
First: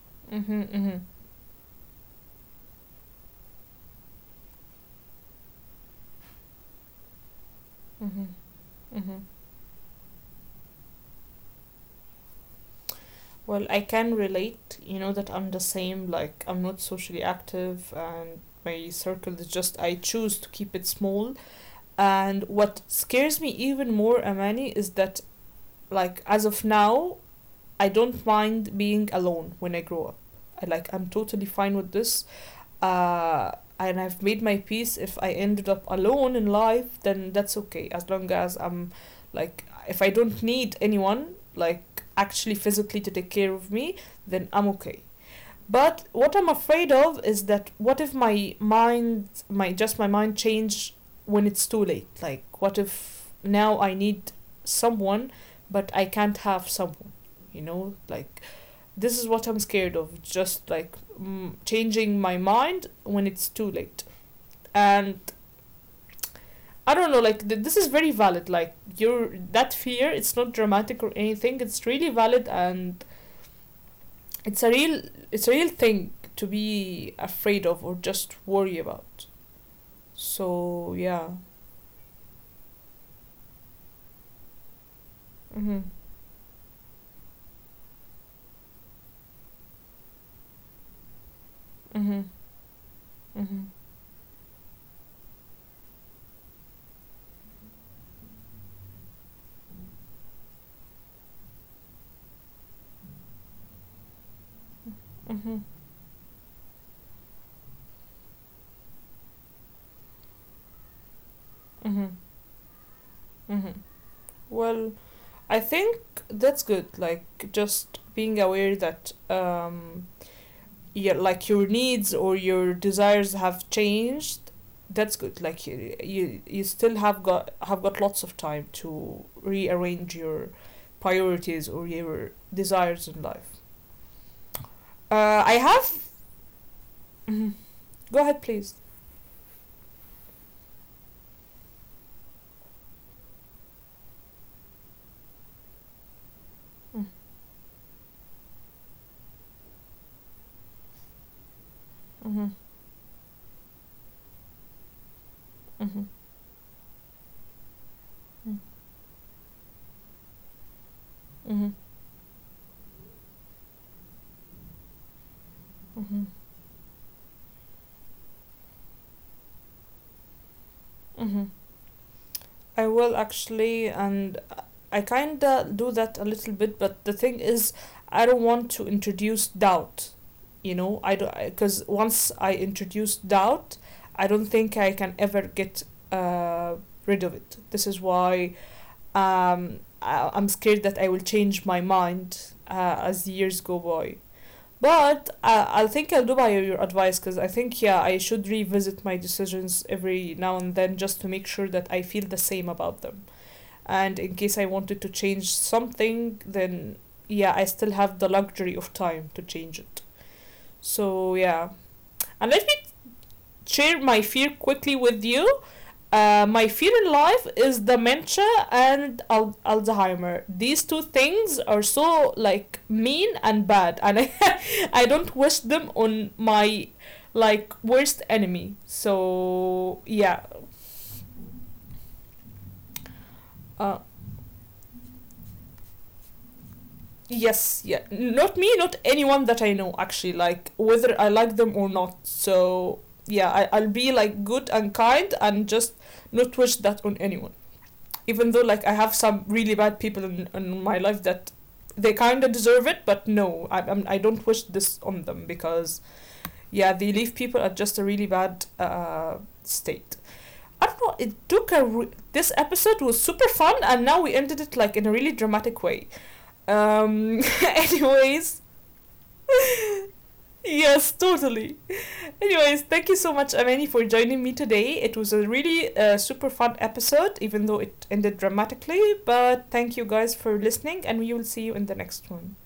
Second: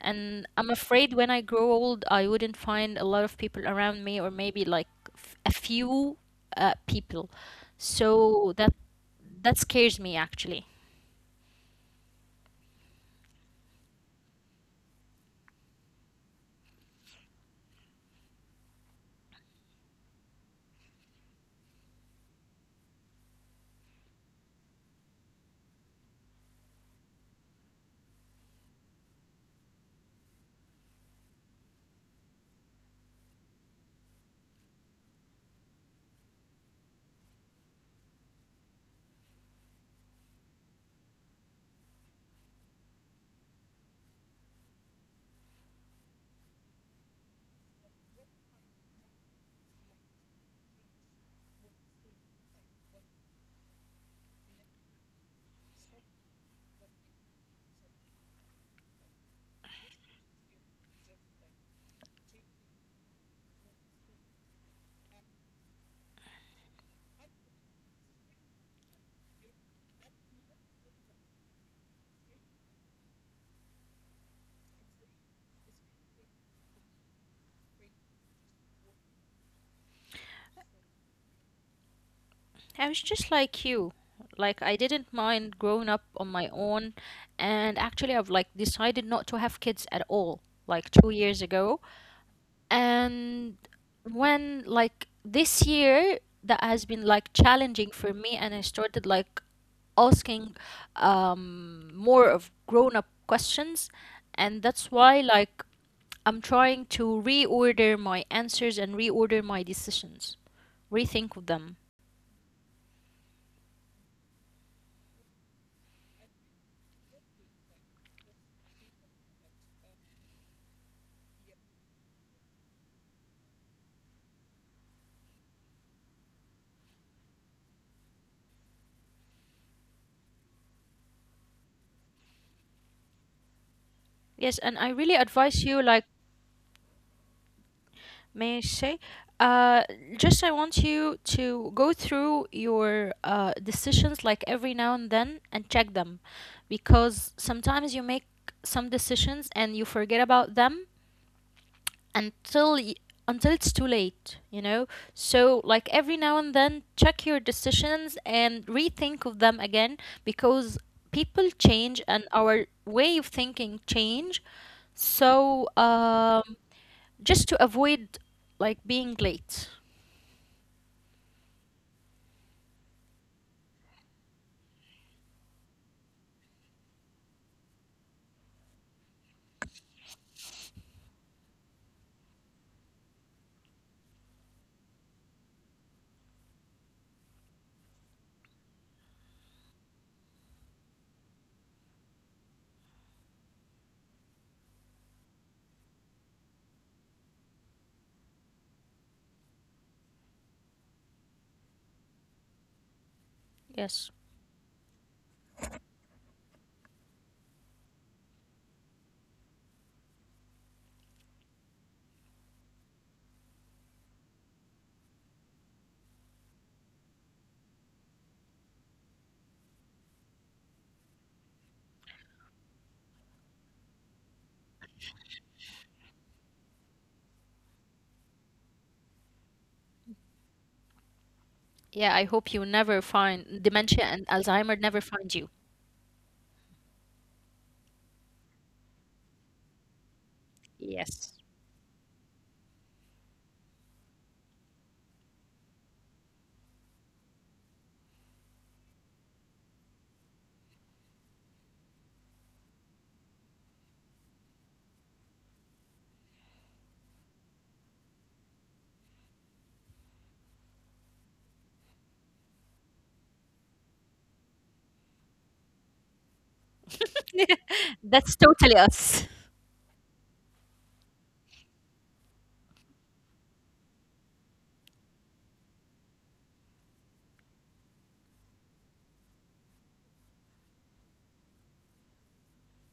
[SPEAKER 2] And
[SPEAKER 1] Mm-hmm,
[SPEAKER 2] I'm
[SPEAKER 1] mm-hmm,
[SPEAKER 2] afraid when I grow old, I wouldn't find a lot of people around me, or maybe like a few people.
[SPEAKER 1] mm-hmm,
[SPEAKER 2] So that
[SPEAKER 1] mm-hmm.
[SPEAKER 2] that scares me actually.
[SPEAKER 1] Well, I can relate, you know, that I'm the same. Like, I'm not socially active, and my circle is just, I choose to keep it small. And what scares me even more, Amani, is that, like, as of now, I don't mind being alone when I grow up. I, like, I'm totally fine with this. Uh, and I've made my peace. If I ended up alone in life, then that's okay. As long as I'm like, if I don't need anyone, like actually physically to take care of me, then I'm okay. But what I'm afraid of is that what if my mind, my just my mind change when it's too late? Like, what if now I need someone, but I can't have someone? You know, like this is what I'm scared of, just like changing my mind when it's too late. And I don't know, like this is very valid. Like your that fear, it's not dramatic or anything. It's really valid, and it's a real, it's a real thing to be afraid of or just worry about. So yeah.
[SPEAKER 2] I was just like you. Like I didn't mind growing
[SPEAKER 1] Mhm.
[SPEAKER 2] up on my own, and actually I've like decided not to have kids at all like 2 years ago.
[SPEAKER 1] Mhm.
[SPEAKER 2] And
[SPEAKER 1] Mhm.
[SPEAKER 2] when like this year that has been like challenging for me, and I started like asking more of grown-up questions, and that's why like
[SPEAKER 1] Mhm.
[SPEAKER 2] I'm trying to reorder my answers and reorder my decisions, rethink of them.
[SPEAKER 1] Mhm. Mhm. Well, I think that's good. Like just being aware that your like your needs or your desires have changed. That's good. Like you still have got lots of time to rearrange your priorities or your desires in life.
[SPEAKER 2] Yes, and I really advise
[SPEAKER 1] I
[SPEAKER 2] you, like,
[SPEAKER 1] have. Mm-hmm. Go
[SPEAKER 2] may
[SPEAKER 1] ahead
[SPEAKER 2] I
[SPEAKER 1] please.
[SPEAKER 2] say? Uh, just I want you to go through your decisions like every now and then and check them because sometimes you make some decisions and you forget about them
[SPEAKER 1] Mm-hmm.
[SPEAKER 2] until y- until it's too late, you know? So like every
[SPEAKER 1] Mm-hmm.
[SPEAKER 2] now and then check your decisions and
[SPEAKER 1] Mm-hmm.
[SPEAKER 2] rethink of them again because people
[SPEAKER 1] Mm-hmm.
[SPEAKER 2] change and our way of thinking change. So
[SPEAKER 1] Mm-hmm.
[SPEAKER 2] just to avoid like being late.
[SPEAKER 1] Mm-hmm. I will actually, and I kinda do that a little bit, but the thing is, I don't want to introduce doubt. You know, I don't, because once I introduce doubt, I don't think I can ever get uh, rid of it. This is why I'm scared that I will change my mind as the years go by. But I think I'll do by your advice because I think, yeah, I should revisit my decisions every now and then just to make sure that I feel the same about them,
[SPEAKER 2] Yes.
[SPEAKER 1] and in case I wanted to change something, then yeah, I still have the luxury of time to change it. So yeah, and let me share my fear quickly with you. My fear in life is dementia and Alzheimer. These two things are so like mean and bad, and I I don't wish them on my like worst enemy. So yeah.
[SPEAKER 2] Yeah, I hope you never find dementia
[SPEAKER 1] uh,
[SPEAKER 2] and Alzheimer never find you.
[SPEAKER 1] Yes, yeah. Not me, not anyone that I know, actually. Like, whether
[SPEAKER 2] Yes.
[SPEAKER 1] I like them or not. So, yeah, I, I'll be, like, good and kind and just not wish that on anyone. Even though, like, I have some really bad people in my life that they kind of deserve it, but no, I don't wish this on them because, yeah, they leave people at just a really bad state. I don't know, it took a. Re- this episode was super fun, and now we ended it, like, in a really dramatic way.
[SPEAKER 2] That's
[SPEAKER 1] Anyways,
[SPEAKER 2] totally us.
[SPEAKER 1] yes, totally. Anyways, thank you so much, Amani, for joining me today. It was a really super fun episode, even though it ended dramatically. But thank you guys for listening, and we will see you in the next one.